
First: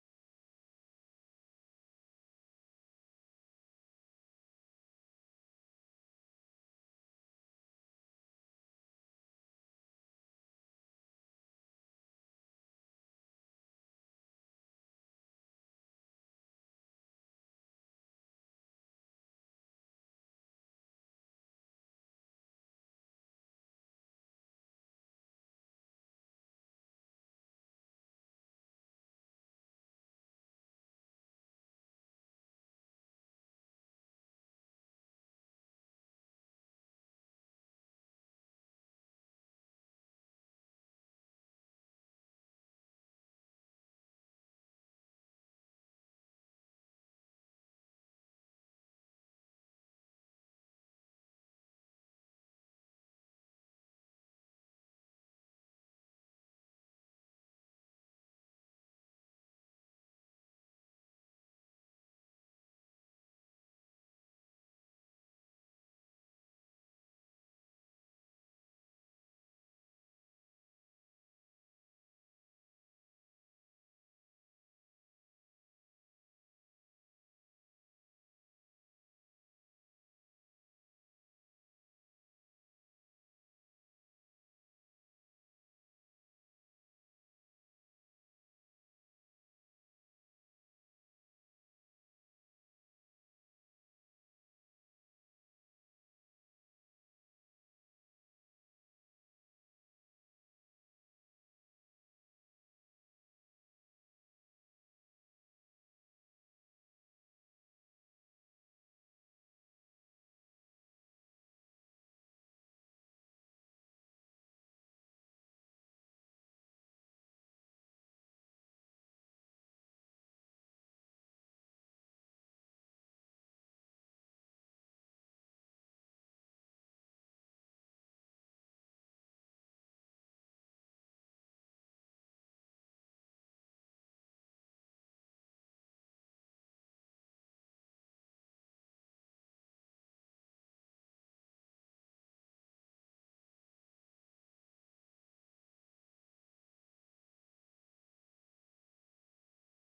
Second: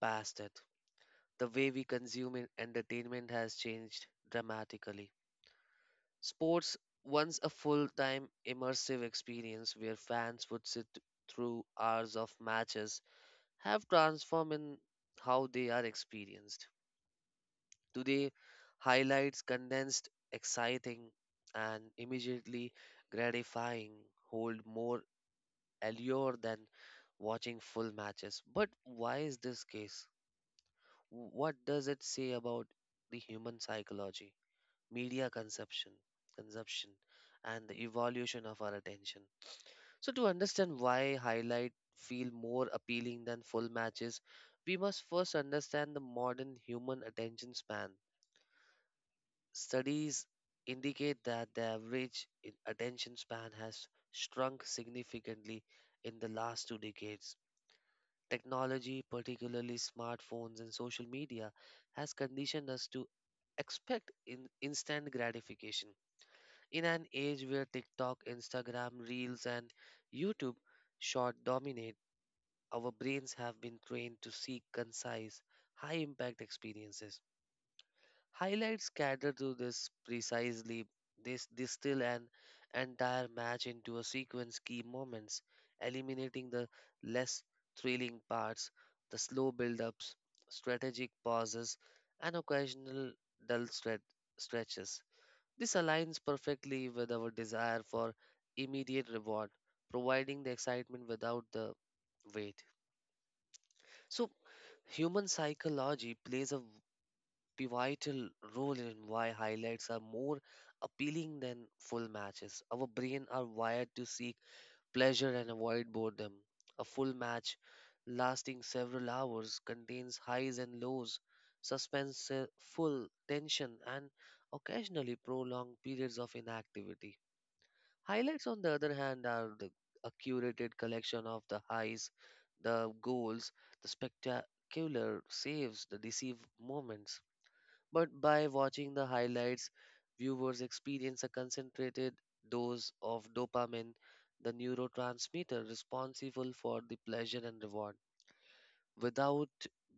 [SPEAKER 2] past it, the way we consume entertainment has changed dramatically. Sports, once a full time immersive experience where fans would sit through hours of matches, have transformed in how they are experienced. Today, highlights condensed, exciting, and immediately gratifying hold more allure than watching full matches. But why is this case? What does it say about the human psychology? Media consumption, and the evolution of our attention. So, to understand why highlight feel more appealing than full matches, we must first understand the modern human attention span. Studies indicate that the average attention span has shrunk significantly in the last 2 decades. Technology, particularly smartphones and social media, has conditioned us to expect in instant gratification. In an age where TikTok, Instagram, Reels, and YouTube short dominate, our brains have been trained to seek concise, high impact experiences. Highlights cater to this precisely. They distill an entire match into a sequence key moments, eliminating the less thrilling parts, the slow build ups, strategic pauses, and occasional dull stretches. This aligns perfectly with our desire for immediate reward, providing the excitement without the weight. So, human psychology plays a pivotal role in why highlights are more appealing than full matches. Our brain are wired to seek pleasure and avoid boredom. A full match lasting several hours contains highs and lows, suspense, full tension, and occasionally prolonged periods of inactivity. Highlights, on the other hand, are a curated collection of the highs, the goals, the spectacular saves, the deceive moments. But by watching the highlights, viewers experience a concentrated dose of dopamine, the neurotransmitter responsible for the pleasure and reward, without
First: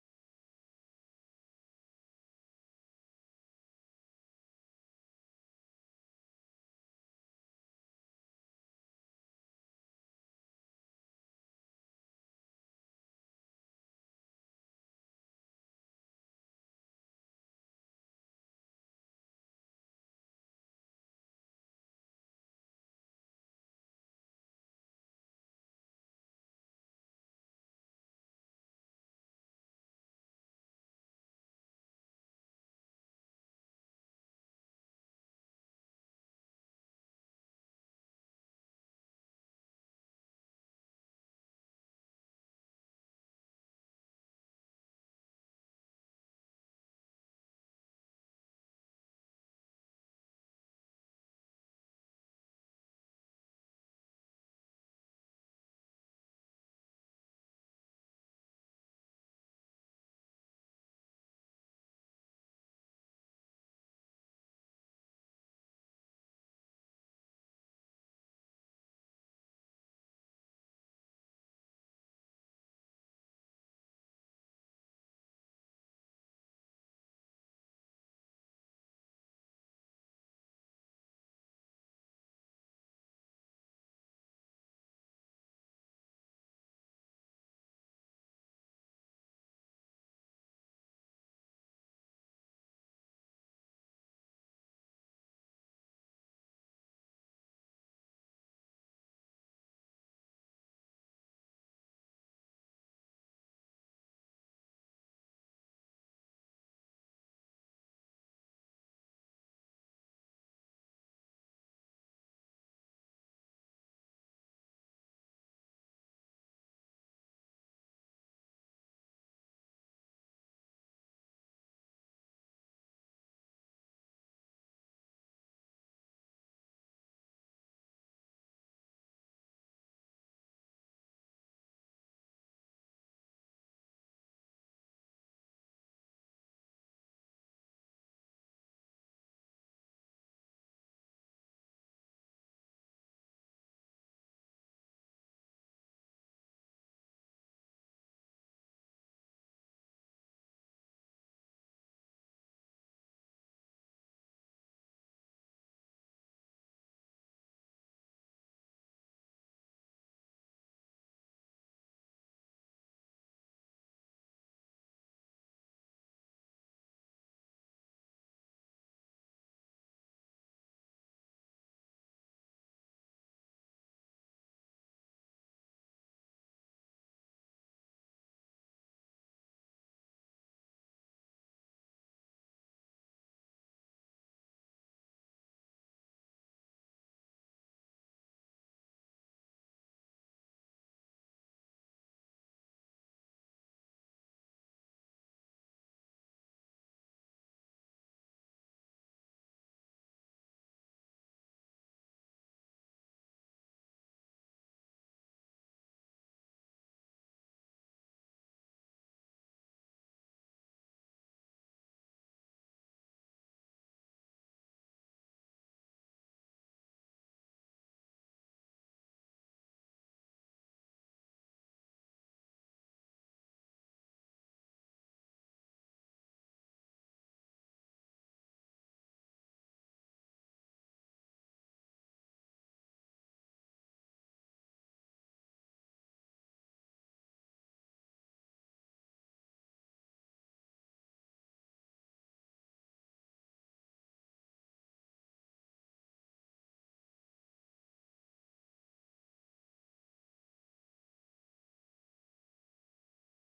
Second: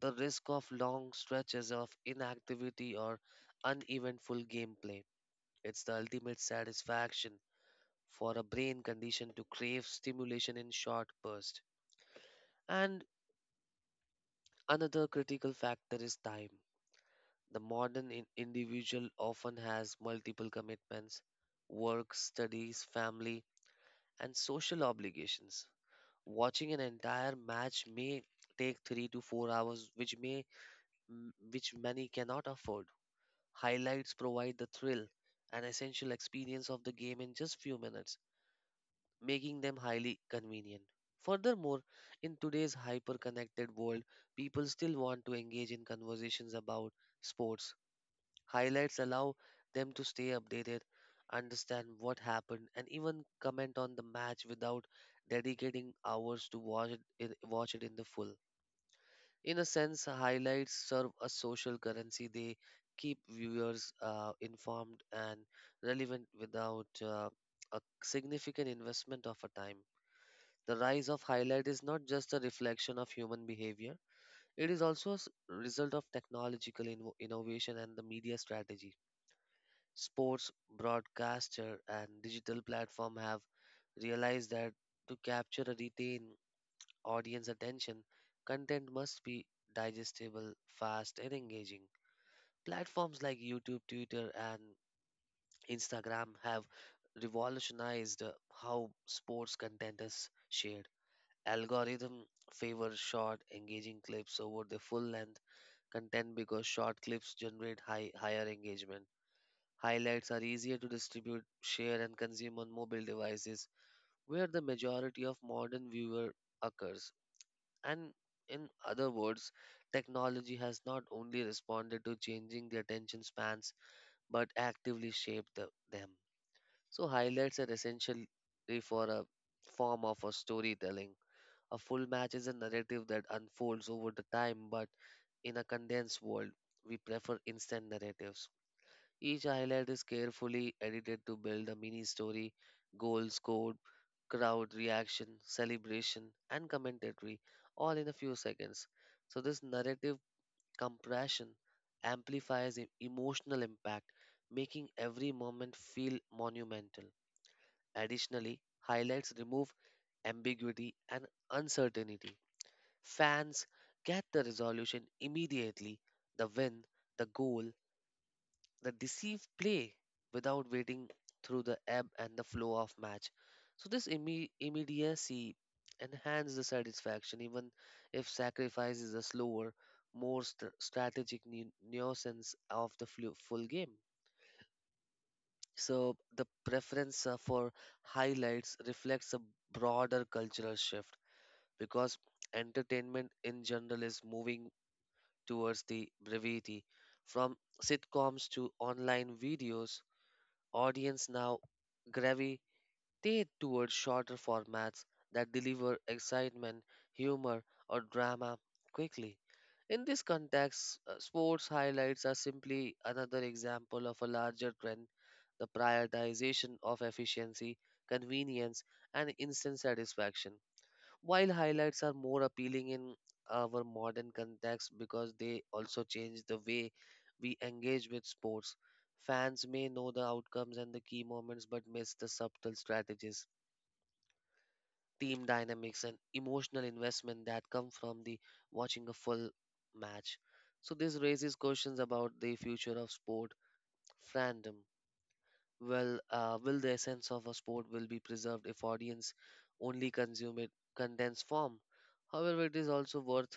[SPEAKER 2] the risk of long stretches of inactivity or uneventful gameplay. It's the ultimate satisfaction for a brain condition to crave stimulation in short bursts. And another critical factor is time. The modern individual often has multiple commitments: work, studies, family, and social obligations. Watching an entire match may take 3 to 4 hours, which which many cannot afford. Highlights provide the thrill and essential experience of the game in just few minutes, making them highly convenient. Furthermore, in today's hyper connected world, people still want to engage in conversations about sports. Highlights allow them to stay updated, understand what happened, and even comment on the match without dedicating hours to watch it in the full. In a sense, highlights serve a social currency. They keep viewers informed and relevant without a significant investment of a time. The rise of highlight is not just a reflection of human behavior, it is also a result of technological innovation and the media strategy. Sports, broadcaster, and digital platform have realized that to capture and retain audience attention, content must be digestible, fast, and engaging. Platforms like YouTube, Twitter, and Instagram have revolutionized how sports content is shared. Algorithm favor short engaging clips over the full length content because short clips generate higher engagement. Highlights are easier to distribute, share, and consume on mobile devices where the majority of modern viewer occurs. And in other words, technology has not only responded to changing the attention spans but actively shaped them. So highlights are essentially for a form of a storytelling. A full match is a narrative that unfolds over the time, but in a condensed world, we prefer instant narratives. Each highlight is carefully edited to build a mini story: goal scored, crowd reaction, celebration, and commentary, all in a few seconds. So, this narrative compression amplifies emotional impact, making every moment feel monumental. Additionally, highlights remove ambiguity and uncertainty. Fans get the resolution immediately: the win, the goal, the deceive play, without waiting through the ebb and the flow of match. So, this immediacy enhances the satisfaction, even if sacrifice is a slower, more strategic nuisance of the full game. So, the preference for highlights reflects a broader cultural shift because entertainment in general is moving towards the brevity. From sitcoms to online videos, audience now gravitate towards shorter formats that deliver excitement, humor, or drama quickly. In this context, sports highlights are simply another example of a larger trend: the prioritization of efficiency, convenience, and instant satisfaction. While highlights are more appealing in our modern context because they also change the way we engage with sports, fans may know the outcomes and the key moments but miss the subtle strategies, team dynamics, and emotional investment that come from the watching a full match. So this raises questions about the future of sport fandom. Well, will the essence of a sport will be preserved if audience only consume it condensed form? However, it is also worth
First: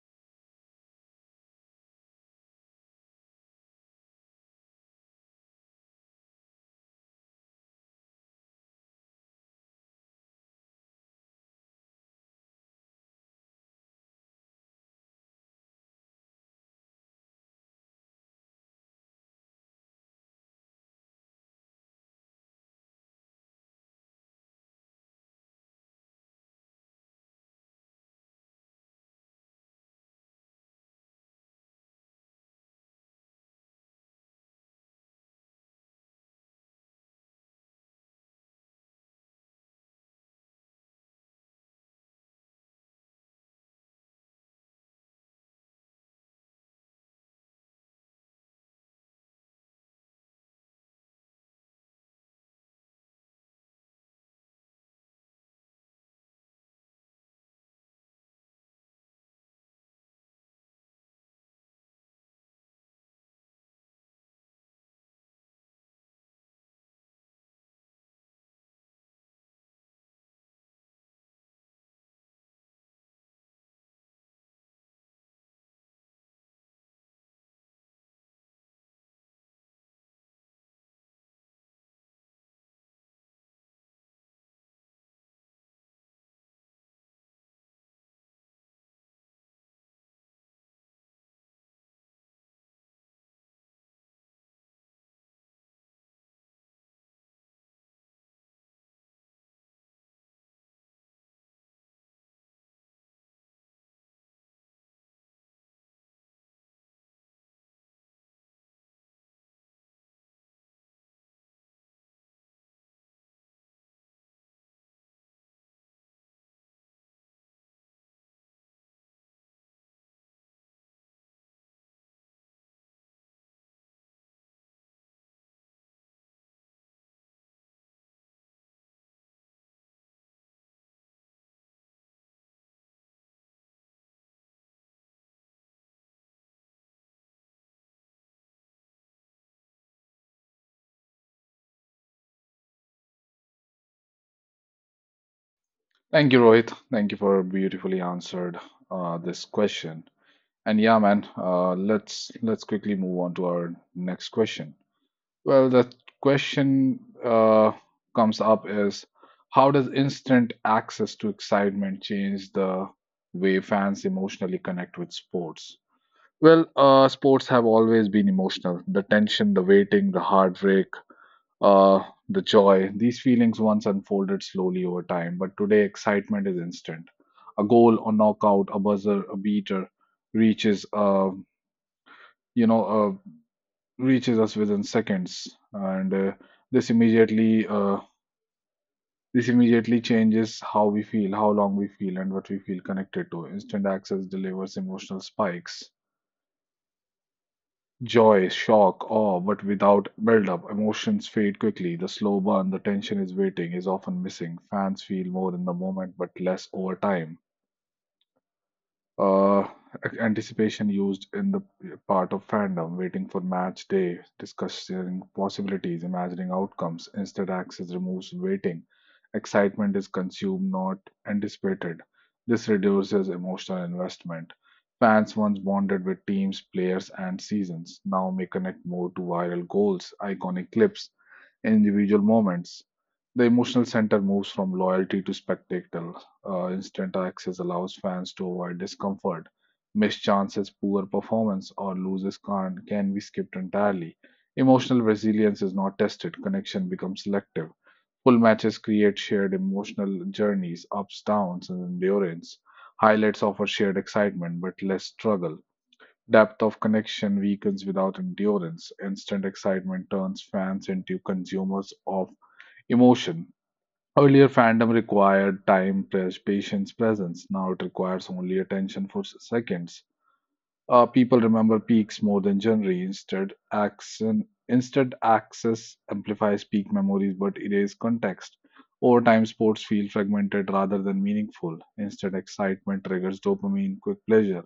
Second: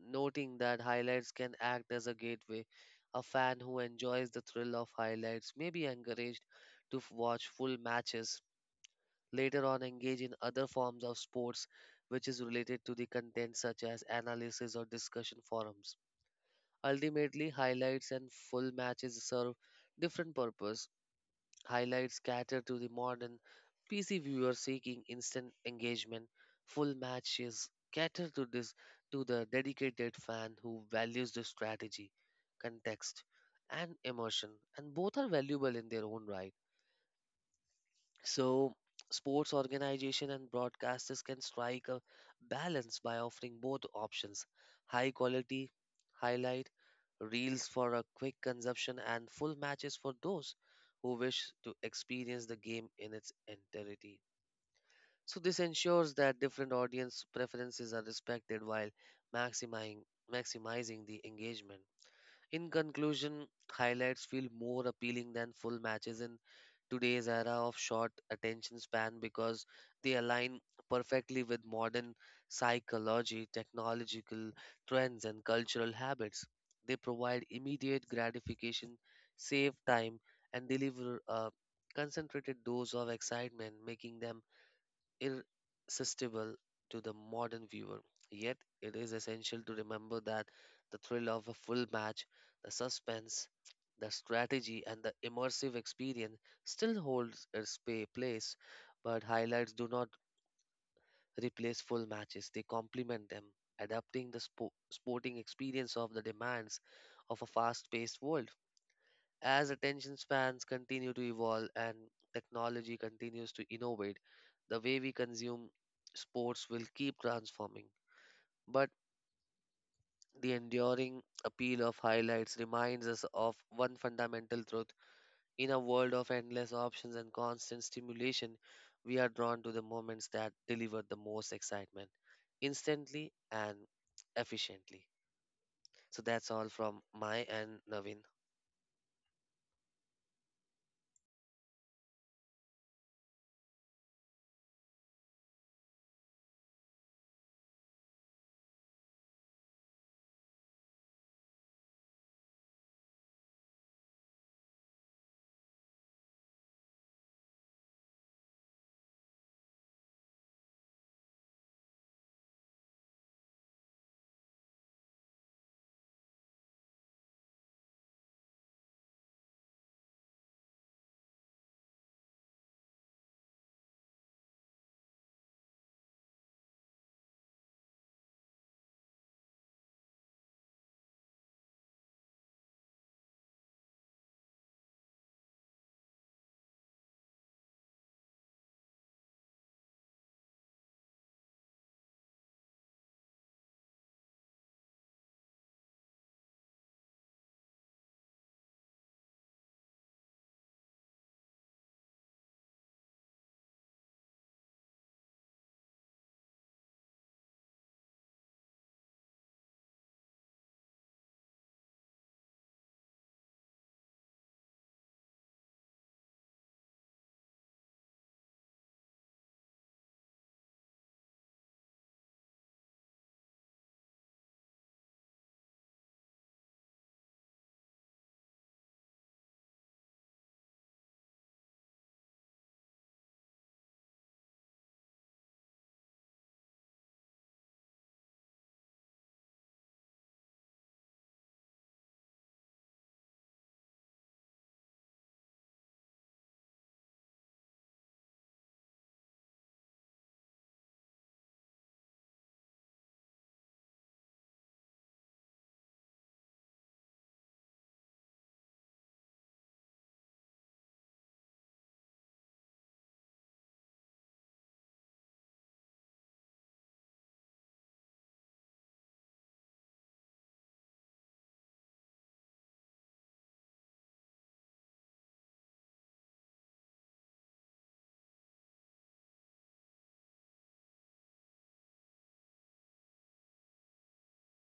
[SPEAKER 2] noting that highlights can act as a gateway. A fan who enjoys the thrill of highlights may be encouraged to watch full matches, later on, engage in other forms of sports which is related to the content, such as analysis or discussion forums. Ultimately, highlights and full matches serve different purpose. Highlights cater to the modern PC viewer seeking instant engagement. Full matches cater to this to the dedicated fan who values the strategy, context, and emotion, and both are valuable in their own right. So, sports organization and broadcasters can strike a balance by offering both options: high quality, highlight, reels for a quick consumption, and full matches for those who wish to experience the game in its entirety. So, this ensures that different audience preferences are respected while maximizing, maximizing the engagement. In conclusion, highlights feel more appealing than full matches in today's era of short attention span because they align perfectly with modern psychology, technological trends, and cultural habits. They provide immediate gratification, save time, and deliver a concentrated dose of excitement, making them irresistible to the modern viewer. Yet, it is essential to remember that the thrill of a full match, the suspense, the strategy, and the immersive experience still holds its place, but highlights do not replace full matches, they complement them, adapting the sporting experience of the demands of a fast paced world. As attention spans continue to evolve and technology continues to innovate, the way we consume sports will keep transforming. But the enduring appeal of highlights reminds us of one fundamental truth. In a world of endless options and constant stimulation, we are drawn to the moments that deliver the most excitement instantly and efficiently. So that's all from my and Naveen.
[SPEAKER 1] Thank you, Rohit. Thank you for beautifully answered this question. And yeah, man, let's quickly move on to our next question. Well, the question comes up is, how does instant access to excitement change the way fans emotionally connect with sports? Well, sports have always been emotional. The tension, the waiting, the heartbreak, uh, the joy, these feelings once unfolded slowly over time. But today, excitement is instant. A goal, a knockout, a buzzer, a beater reaches, uh, you know, reaches us within seconds, and this immediately uh, this immediately changes how we feel, how long we feel, and what we feel connected to. Instant access delivers emotional spikes, joy, shock, awe, but without build up, emotions fade quickly. The slow burn, the tension is waiting, is often missing. Fans feel more in the moment but less over time. Uh, Anticipation used in the part of fandom, waiting for match day, discussing possibilities, imagining outcomes. Instead, access removes waiting. Excitement is consumed, not anticipated. This reduces emotional investment. Fans once bonded with teams, players, and seasons now may connect more to viral goals, iconic clips, individual moments. The emotional center moves from loyalty to spectacle. Instant access allows fans to avoid discomfort. Missed chances, poor performance, or losses can be skipped entirely. Emotional resilience is not tested, connection becomes selective. Full matches create shared emotional journeys, ups, downs, and endurance. Highlights offer shared excitement but less struggle. Depth of connection weakens without endurance. Instant excitement turns fans into consumers of emotion. Earlier, fandom required time, press, patience, presence. Now it requires only attention for seconds. People remember peaks more than genre. Instead, action, instead access amplifies peak memories but erase context. Over time, sports feel fragmented rather than meaningful. Instead, excitement triggers dopamine, quick pleasure.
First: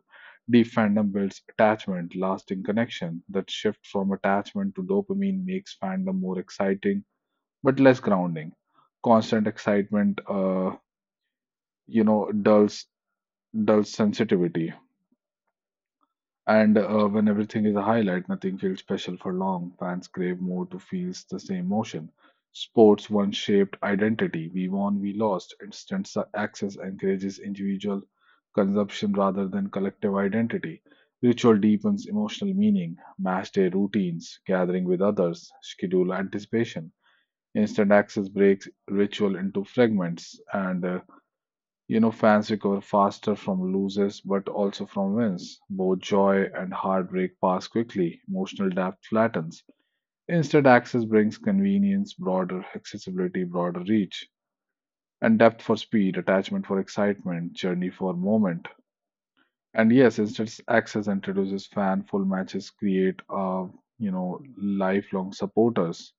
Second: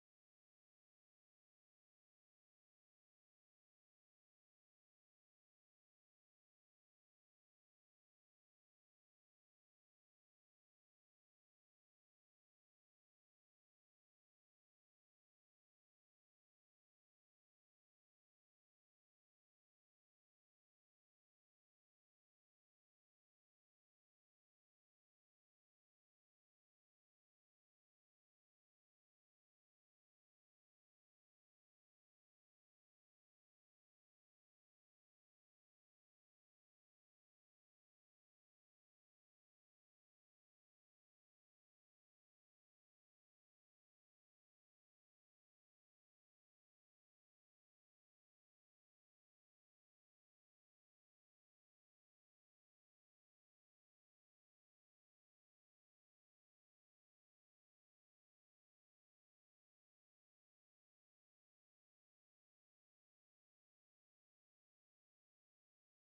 [SPEAKER 1] Deep fandom builds attachment, lasting connection. That shift from attachment to dopamine makes fandom more exciting but less grounding. Constant excitement, you know, dulls dulls sensitivity. And when everything is a highlight, nothing feels special for long. Fans crave more to feel the same motion. Sports once shaped identity. We won, we lost. Instant access encourages individual consumption rather than collective identity. Ritual deepens emotional meaning. Match day routines, gathering with others, schedule anticipation. Instant access breaks ritual into fragments, and fans recover faster from losses but also from wins. Both joy and heartbreak pass quickly, emotional depth flattens. Instant access brings convenience, broader accessibility, broader reach, and depth for speed, attachment for excitement, journey for moment. And yes, instant access introduces fan full matches, create lifelong supporters,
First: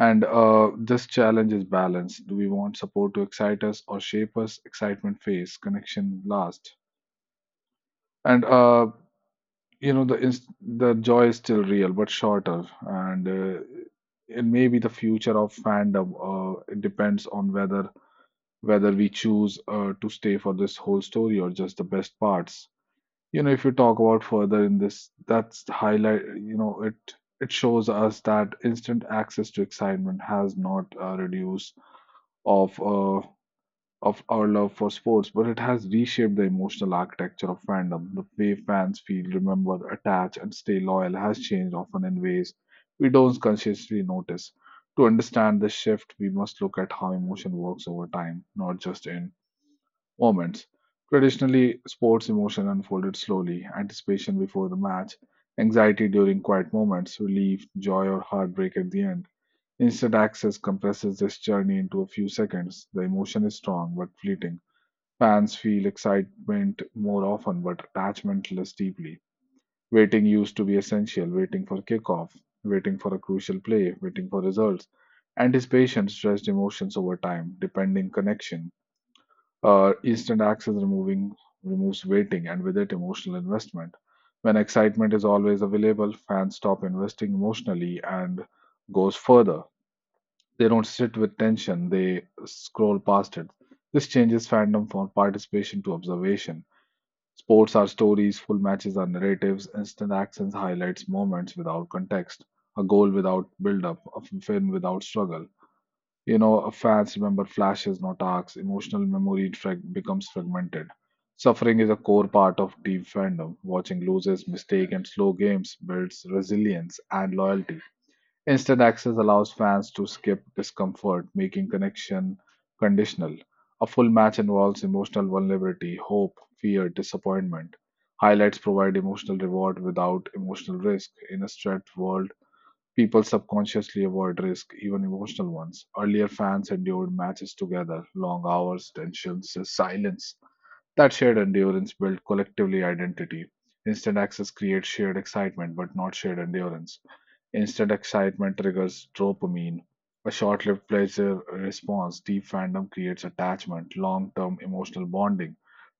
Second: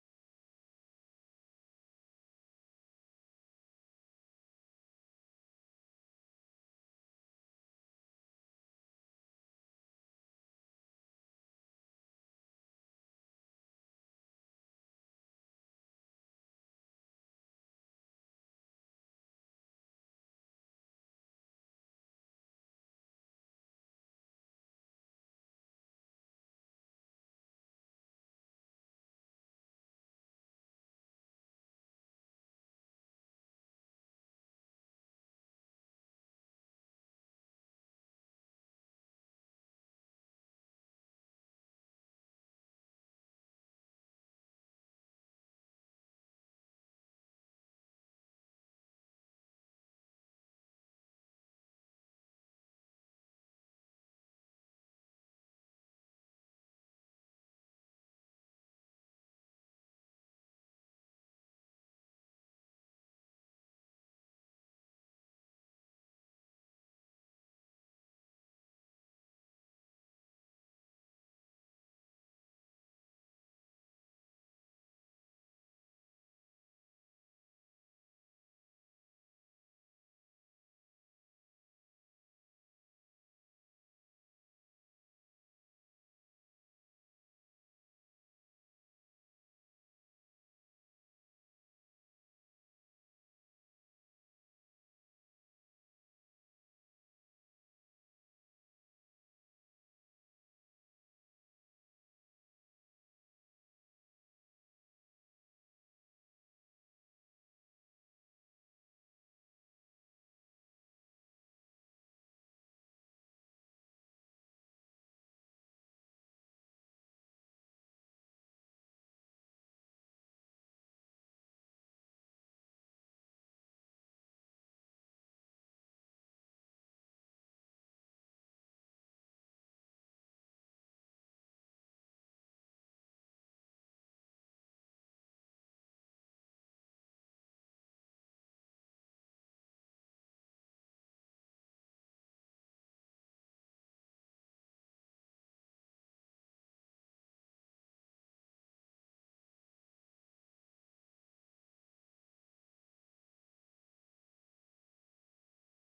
[SPEAKER 1] and this challenge is balance. Do we want support to excite us or shape us? Excitement phase, connection last. And the joy is still real but shorter, and it may be the future of fandom. It depends on whether we choose to stay for this whole story or just the best parts. You know, if you talk about further in this, that's the highlight. You know, it shows us that instant access to excitement has not reduced of uh, of our love for sports, but it has reshaped the emotional architecture of fandom. The way fans feel, remember, attach, and stay loyal has changed often in ways we don't consciously notice. To understand this shift, we must look at how emotion works over time, not just in moments. Traditionally, sports emotion unfolded slowly, anticipation before the match, anxiety during quiet moments, relief, joy, or heartbreak at the end. Instant access compresses this journey into a few seconds. The emotion is strong but fleeting. Fans feel excitement more often but attachment less deeply. Waiting used to be essential, waiting for kickoff, waiting for a crucial play, waiting for results. Anticipation stressed emotions over time, depending connection. Instant access removing removes waiting, and with it emotional investment. When excitement is always available, fans stop investing emotionally, and goes further, they don't sit with tension, they scroll past it. This changes fandom from participation to observation. Sports are stories, full matches are narratives, instant actions highlights moments without context, a goal without build up, a fin without struggle. You know, fans remember flashes, not arcs. Emotional memory becomes fragmented. Suffering is a core part of deep fandom. Watching losses, mistake, and slow games builds resilience and loyalty. Instant access allows fans to skip discomfort, making connection conditional. A full match involves emotional vulnerability, hope, fear, disappointment. Highlights provide emotional reward without emotional risk. In a stretched world, people subconsciously avoid risk, even emotional ones. Earlier, fans endured matches together, long hours, tensions, silence. That shared endurance built collectively identity. Instant access creates shared excitement, but not shared endurance. Instant excitement triggers dopamine. A short lived pleasure response, deep fandom creates attachment, long term emotional bonding.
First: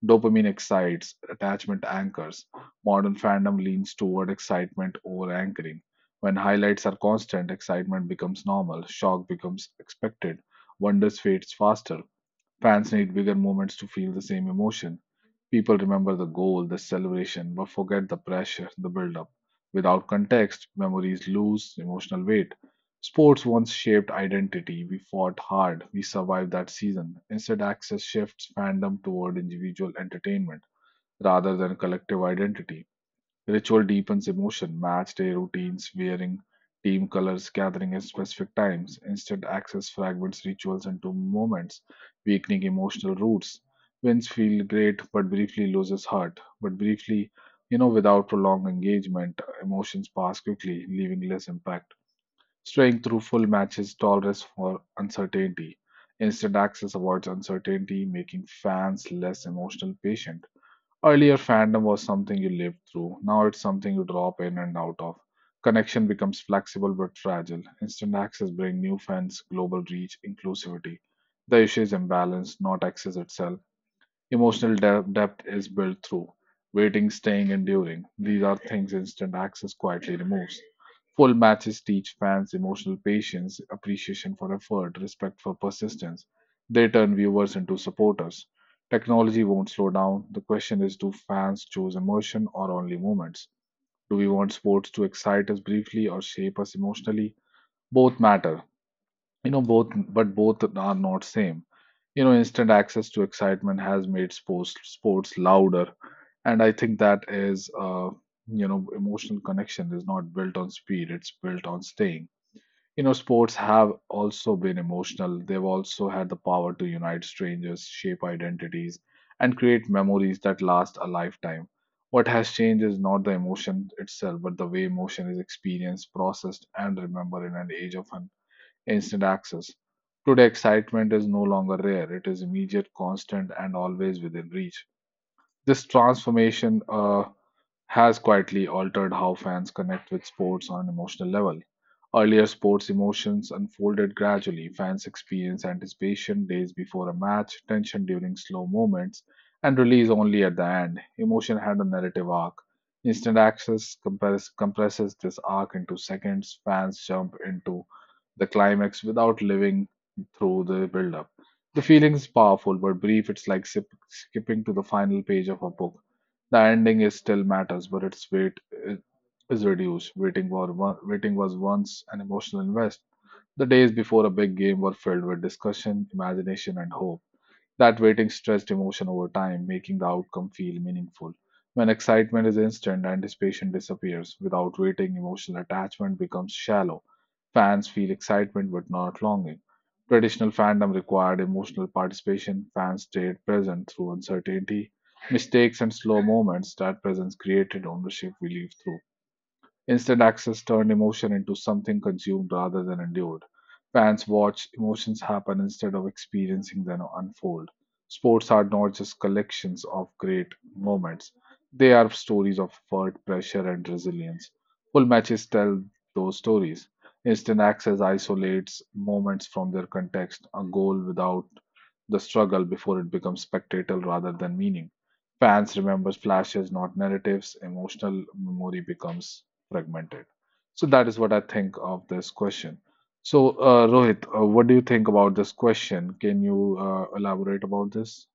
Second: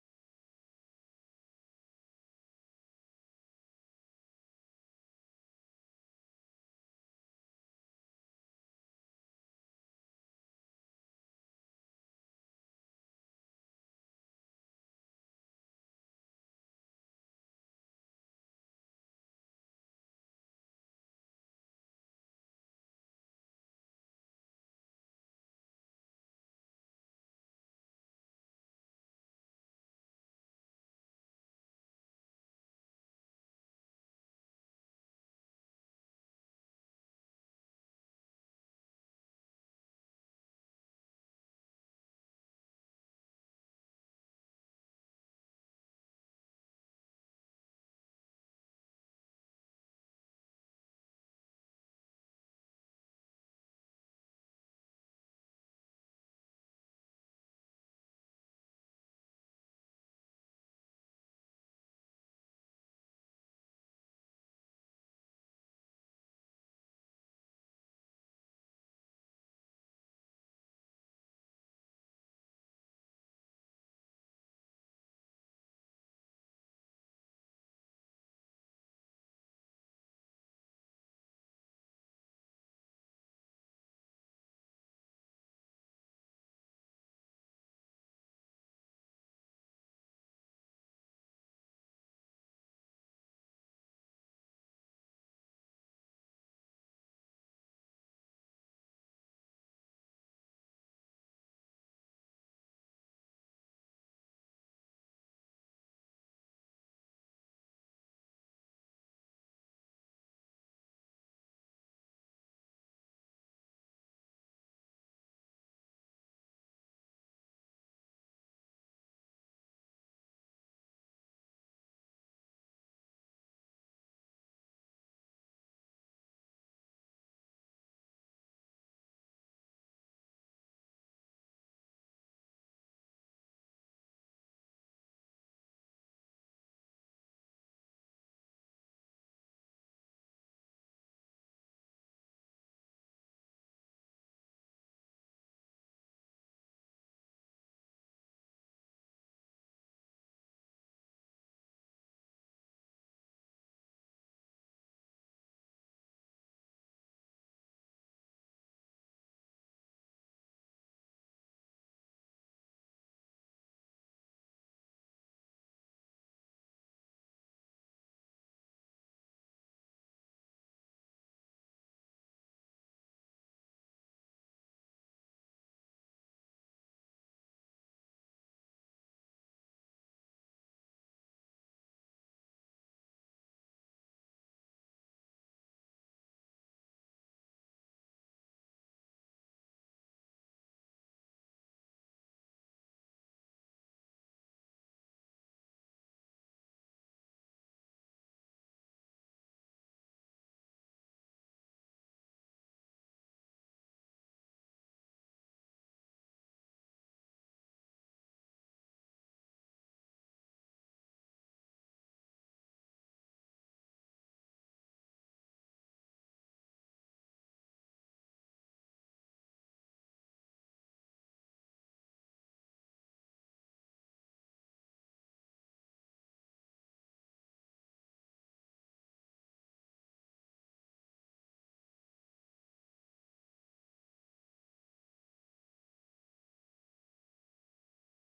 [SPEAKER 1] Dopamine excites, attachment anchors. Modern fandom leans toward excitement over anchoring. When highlights are constant, excitement becomes normal, shock becomes expected, wonders fades faster. Fans need bigger moments to feel the same emotion. People remember the goal, the celebration, but forget the pressure, the build-up. Without context, memories lose emotional weight. Sports once shaped identity. We fought hard. We survived that season. Instead, access shifts fandom toward individual entertainment rather than collective identity. Ritual deepens emotion, match day routines, wearing team colors, gathering at specific times, instead access fragments rituals into moments, weakening emotional roots. Wins feel great but briefly loses heart. But briefly, you know, without prolonged engagement, emotions pass quickly, leaving less impact. Straying through full matches tolerance for uncertainty. Instant access avoids uncertainty, making fans less emotional patient. Earlier, fandom was something you lived through. Now it's something you drop in and out of. Connection becomes flexible but fragile. Instant access brings new fans, global reach, inclusivity. The issue is imbalance, not access itself. Emotional depth is built through waiting, staying, enduring. These are things instant access quietly removes. Full matches teach fans emotional patience, appreciation for effort, respect for persistence. They turn viewers into supporters. Technology won't slow down. The question is, do fans choose emotion or only moments? Do we want sports to excite us briefly or shape us emotionally? Both matter. You know both, but both are not same. You know, instant access to excitement has made sports louder, and I think that is emotional connection is not built on speed, it's built on staying. You know, sports have also been emotional, they've also had the power to unite strangers, shape identities, and create memories that last a lifetime. What has changed is not the emotion itself, but the way emotion is experienced, processed, and remembered in an age of instant access. Today, excitement is no longer rare, it is immediate, constant, and always within reach. This transformation has quietly altered how fans connect with sports on an emotional level. Earlier, sports emotions unfolded gradually. Fans experienced anticipation days before a match, tension during slow moments, and release only at the end. Emotion had a narrative arc. Instant access compresses this arc into seconds. Fans jump into the climax without living through the build up. The feeling is powerful but brief. It's like skipping to the final page of a book. The ending is still matters, but its weight is reduced. Waiting was once an emotional invest. The days before a big game were filled with discussion, imagination, and hope. That waiting stressed emotion over time, making the outcome feel meaningful. When excitement is instant, anticipation disappears. Without waiting, emotional attachment becomes shallow. Fans feel excitement but not longing. Traditional fandom required emotional participation. Fans stayed present through uncertainty, mistakes, and slow moments. That presence created ownership we live through. Instant access turned emotion into something consumed rather than endured. Fans watch emotions happen instead of experiencing them unfold. Sports are not just collections of great moments, they are stories of effort, pressure, and resilience. Full matches tell those stories. Instant access isolates moments from their context, a goal without the struggle before it becomes spectacle rather than meaning. Fans remember flashes, not narratives. Emotional memory becomes fragmented. So that is what I think of this question. So, Rohit, what do you think about this question? Can you elaborate about this?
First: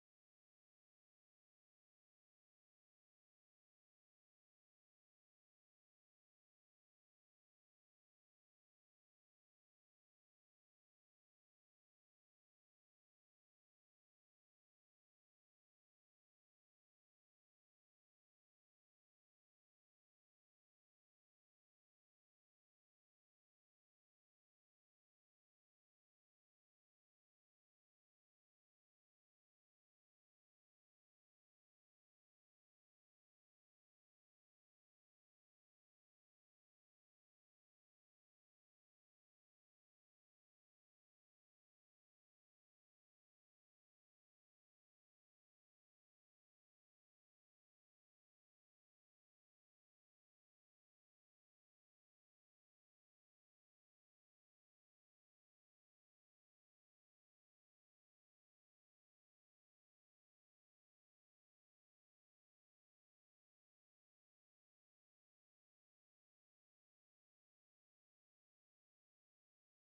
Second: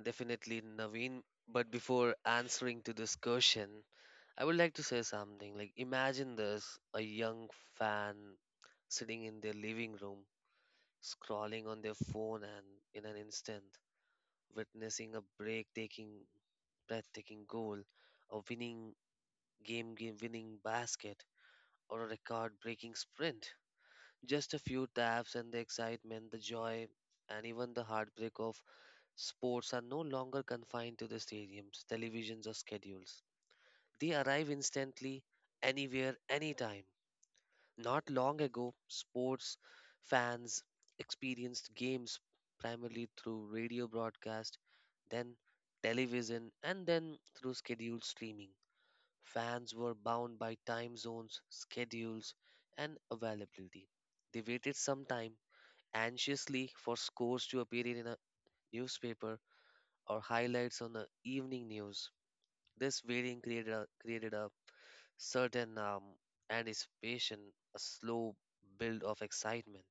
[SPEAKER 2] Definitely, Naveen. But before answering to this question, I would like to say something. Like, imagine this: a young fan sitting in their living room, scrolling on their phone, and in an instant, witnessing a breathtaking goal, a game winning basket, or a record-breaking sprint. Just a few taps, and the excitement, the joy, and even the heartbreak of sports are no longer confined to the stadiums, televisions, or schedules. They arrive instantly, anywhere, anytime. Not long ago, sports fans experienced games primarily through radio broadcast, then television, and then through scheduled streaming. Fans were bound by time zones, schedules, and availability. They waited some time anxiously for scores to appear in a newspaper or highlights on the evening news. This waiting created a certain anticipation, a slow build of excitement.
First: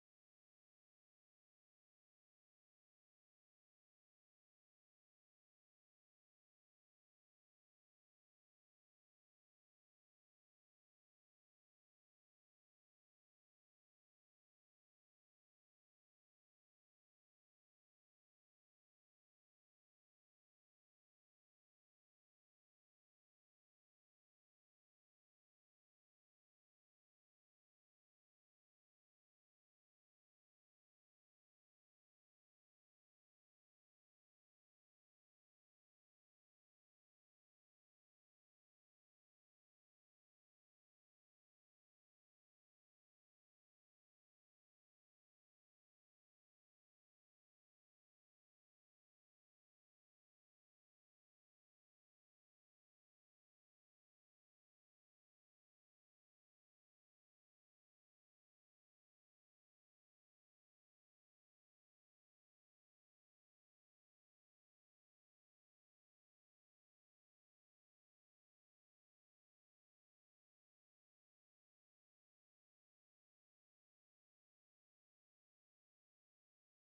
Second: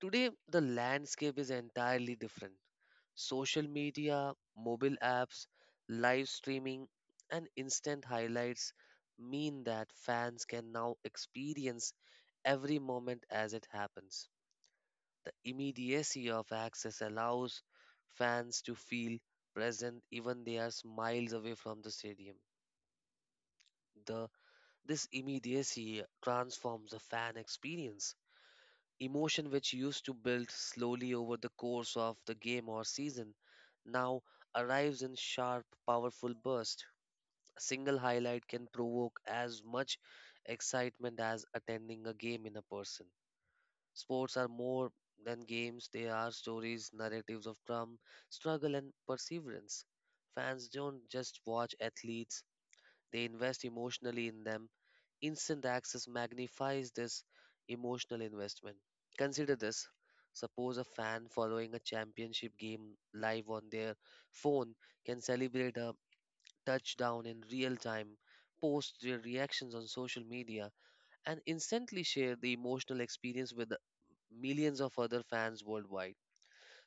[SPEAKER 2] Today, the landscape is entirely different. Social media, mobile apps, live streaming, and instant highlights mean that fans can now experience every moment as it happens. The immediacy of access allows fans to feel present even they are miles away from the stadium. The This immediacy transforms the fan experience. Emotion which used to build slowly over the course of the game or season now arrives in sharp, powerful bursts. A single highlight can provoke as much excitement as attending a game in a person. Sports are more than games, they are stories, narratives of drum, struggle, and perseverance. Fans don't just watch athletes, they invest emotionally in them. Instant access magnifies this emotional investment. Consider this: suppose a fan following a championship game live on their phone can celebrate a touchdown in real time, post their reactions on social media, and instantly share the emotional experience with millions of other fans worldwide.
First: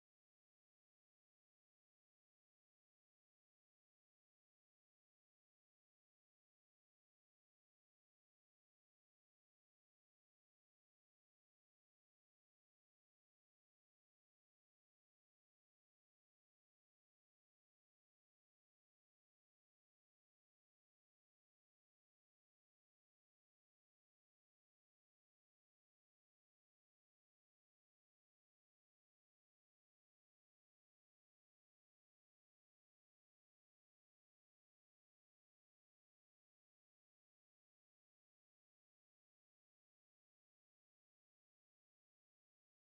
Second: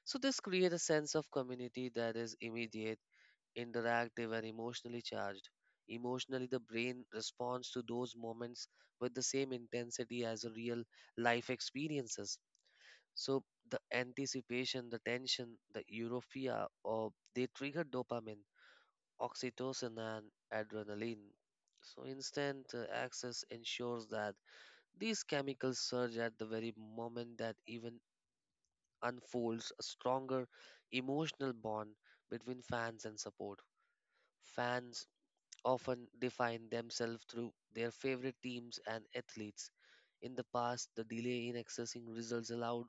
[SPEAKER 2] So, this creates a sense of community that is immediate, interactive, and emotionally charged. Emotionally, the brain responds to those moments with the same intensity as a real life experiences. So, the anticipation, the tension, the euphoria, or they trigger dopamine, oxytocin, and adrenaline. So, instant access ensures that these chemicals surge at the very moment that even unfolds a stronger emotional bond between fans and support. Fans often define themselves through their favorite teams and athletes. In the past, the delay in accessing results allowed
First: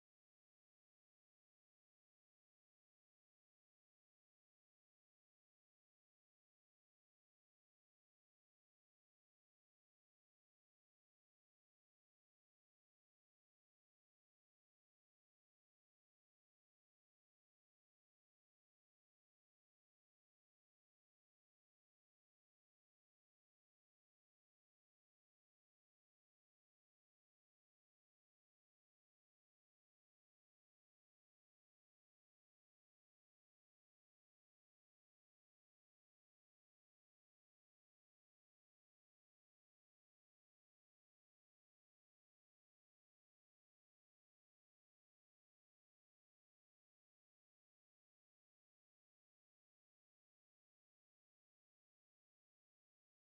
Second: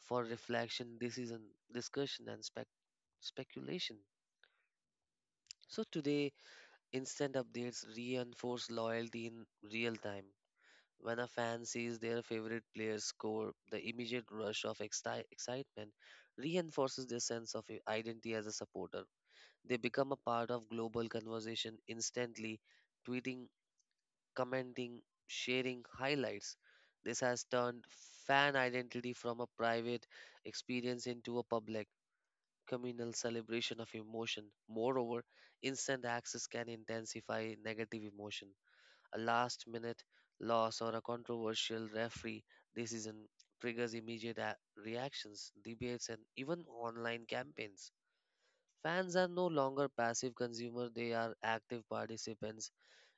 [SPEAKER 2] for reflection, decision, discussion, and speculation. So today, instant updates reinforce loyalty in real time. When a fan sees their favorite player score, the immediate rush of excitement reinforces their sense of identity as a supporter. They become a part of global conversation instantly, tweeting, commenting, sharing highlights. This has turned fan identity from a private experience into a public, communal celebration of emotion. Moreover, instant access can intensify negative emotion: a last minute loss or a controversial referee decision triggers immediate reactions, debates, and even online campaigns. Fans are no longer passive consumers, they are active participants,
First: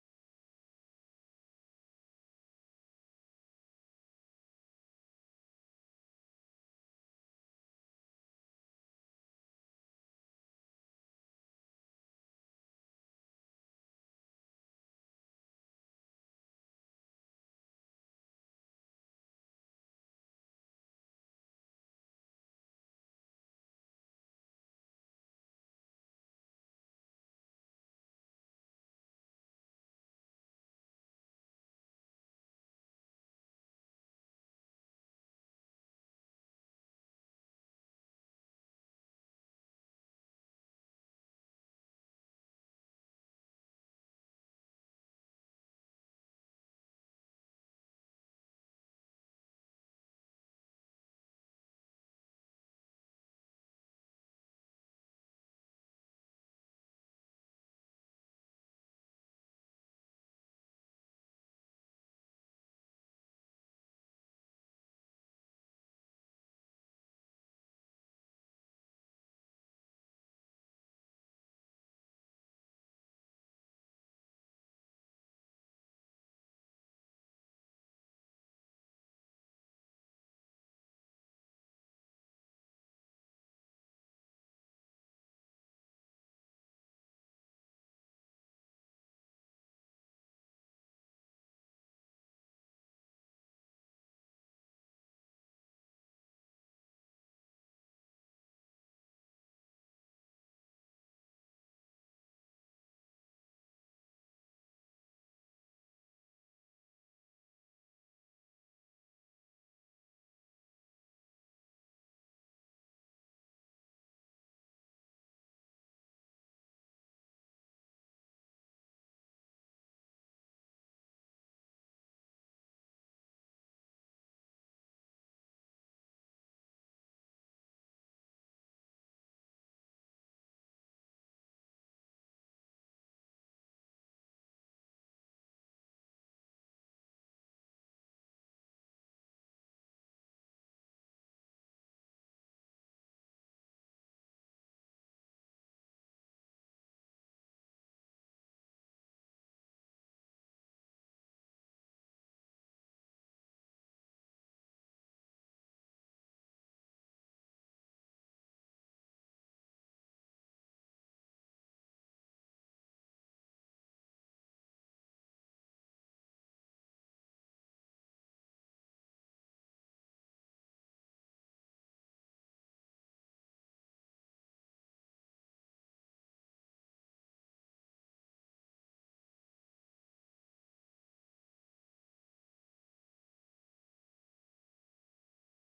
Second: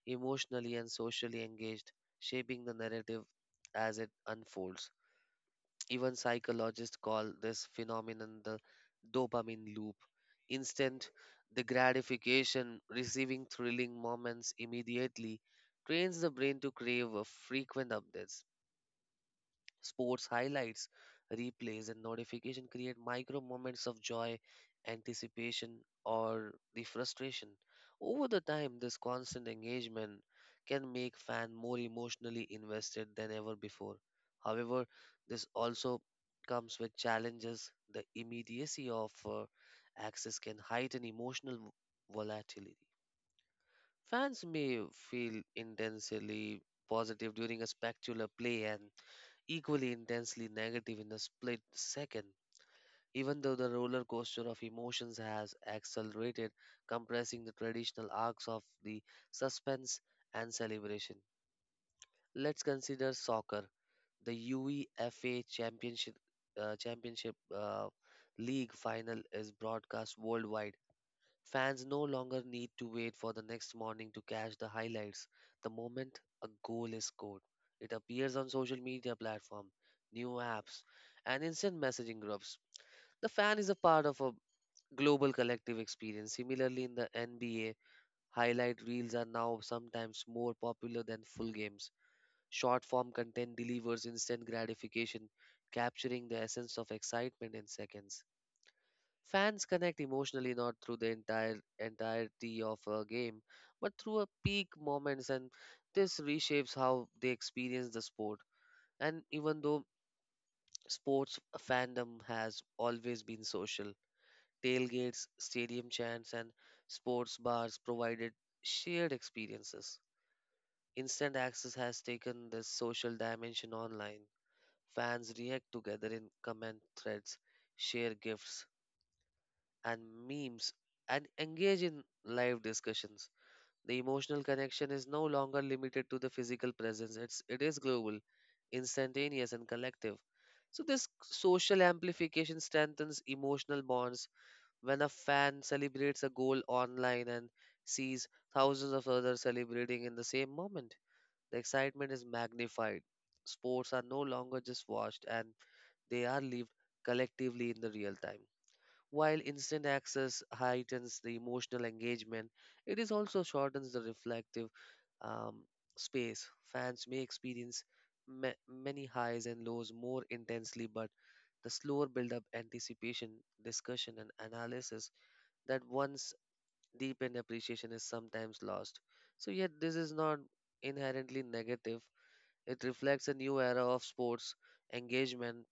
[SPEAKER 2] emotionally and socially engaged, shaping the narrative as it unfolds. Even psychologists call this phenomenon the dopamine loop. Instant, the gratification, receiving thrilling moments immediately, trains the brain to crave frequent updates. Sports highlights, replays, and notification create micro moments of joy, anticipation, or the frustration. Over the time, this constant engagement can make fan more emotionally invested than ever before. However, this also comes with challenges. The immediacy of access can heighten emotional volatility. Fans may feel intensely positive during a spectacular play and equally intensely negative in a split second. Even though the roller coaster of emotions has accelerated, compressing the traditional arcs of the suspense and celebration. Let's consider soccer. The UEFA Championship Championship League final is broadcast worldwide. Fans no longer need to wait for the next morning to catch the highlights. The moment a goal is scored, it appears on social media platform, new apps, and instant messaging groups. The fan is a part of a global collective experience. Similarly, in the NBA, highlight reels are now sometimes more popular than full games. Short form content delivers instant gratification, capturing the essence of excitement in seconds. Fans connect emotionally not through the entire entirety of a game, but through a peak moments, and this reshapes how they experience the sport. And even though sports fandom has always been social, tailgates, stadium chants, and sports bars provided shared experiences. Instant access has taken this social dimension online. Fans react together in comment threads, share gifts, and memes and engage in live discussions. The emotional connection is no longer limited to the physical presence. It is global, instantaneous and collective. So this social amplification strengthens emotional bonds when a fan celebrates a goal online and sees thousands of others celebrating in the same moment. The excitement is magnified. Sports are no longer just watched and they are lived collectively in the real time. While instant access heightens the emotional engagement, it is also shortens the reflective um, space. Fans may experience many highs and lows more intensely, but the slower build-up, anticipation, discussion, and analysis that once deepened appreciation is sometimes lost. So, yet this is not inherently negative. It reflects a new era of sports engagement,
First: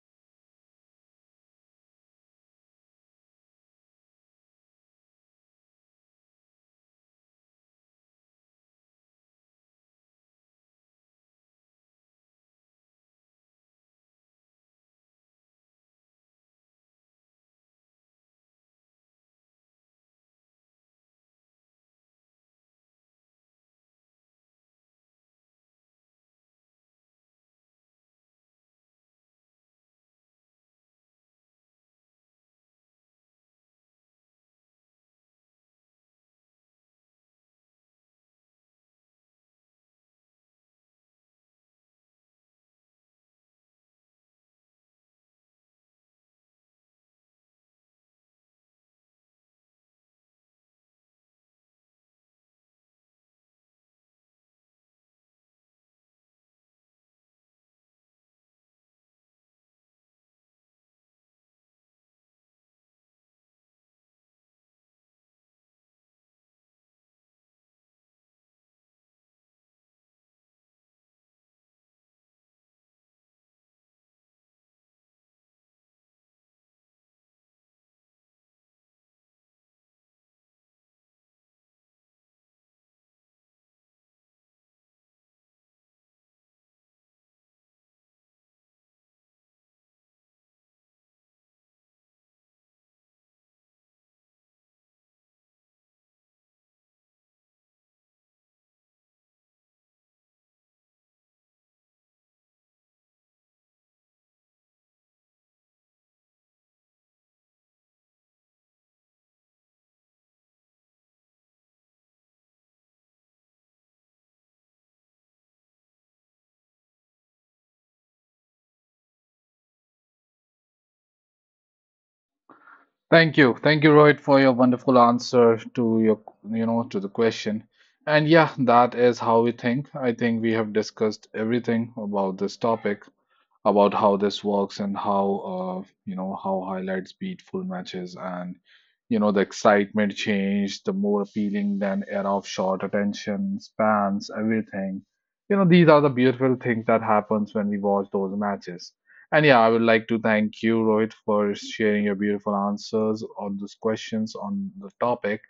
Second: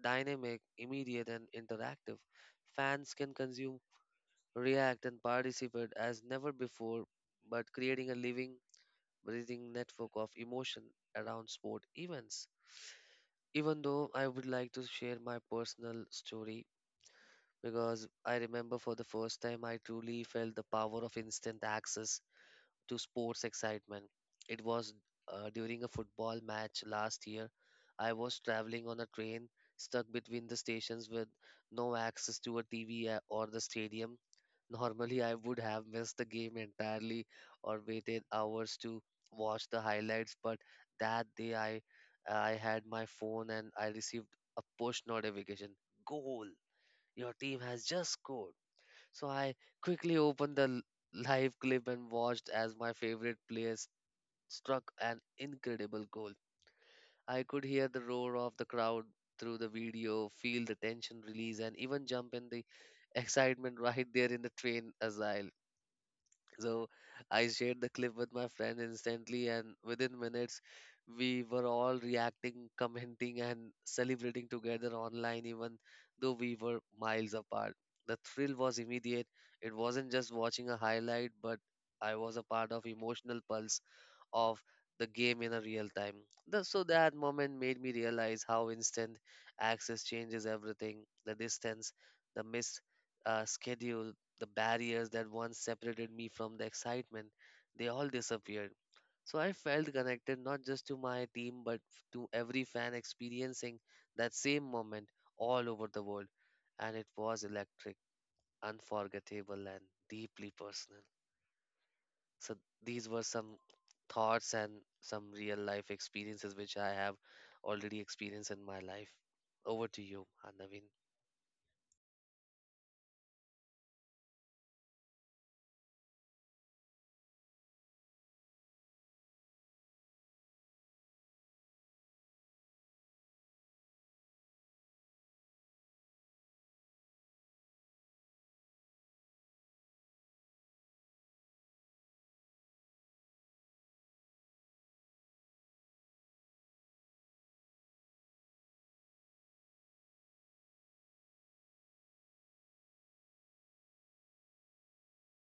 [SPEAKER 2] dynamic, immediate, and interactive. Fans can consume, react, and participate as never before, but creating a living, breathing network of emotion around sport events. Even though I would like to share my personal story because I remember for the first time I truly felt the power of instant access to sports excitement. It was during a football match last year. I was traveling on a train stuck between the stations with no access to a TV or the stadium. Normally, I would have missed the game entirely or waited hours to watch the highlights, but that day I had my phone and I received a push notification. Goal! Your team has just scored. So I quickly opened the live clip and watched as my favorite struck an incredible goal. I could hear the roar of the crowd through the video, feel the tension release, and even jump in the excitement right there in the train as well. So I shared the clip with my friend instantly, and within minutes, we were all reacting, commenting, and celebrating together online, even though we were miles apart. The thrill was immediate. It wasn't just watching a highlight, but I was a part of emotional pulse of the game in a real time. So that moment made me realize how instant access changes everything. The distance, the missed schedule, the barriers that once separated me from the excitement, they all disappeared. So I felt connected not just to my team but to every fan experiencing that same moment all over the world. And it was electric, unforgettable, and deeply personal. So these were some thoughts and some real life experiences which I have already experienced in my life. Over to you, Naveen.
[SPEAKER 1] Thank you. Thank you, Rohit, for your wonderful answer to your, you know, to the question. And yeah, that is how we think. I think we have discussed everything about this topic, about how this works and how, you know, how highlights beat full matches and, you know, the excitement changed, the more appealing than era of short attention spans, everything. You know, these are the beautiful things that happens when we watch those matches. And yeah, I would like to thank you, Rohit, for sharing your beautiful answers on those questions on the topic.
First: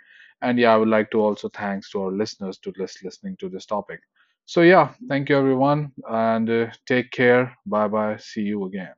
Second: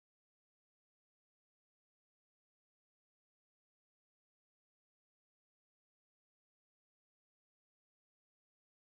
[SPEAKER 1] And yeah, I would like to also thanks to our listeners to listening to this topic. So yeah, thank you everyone, and take care. Bye bye. See you again.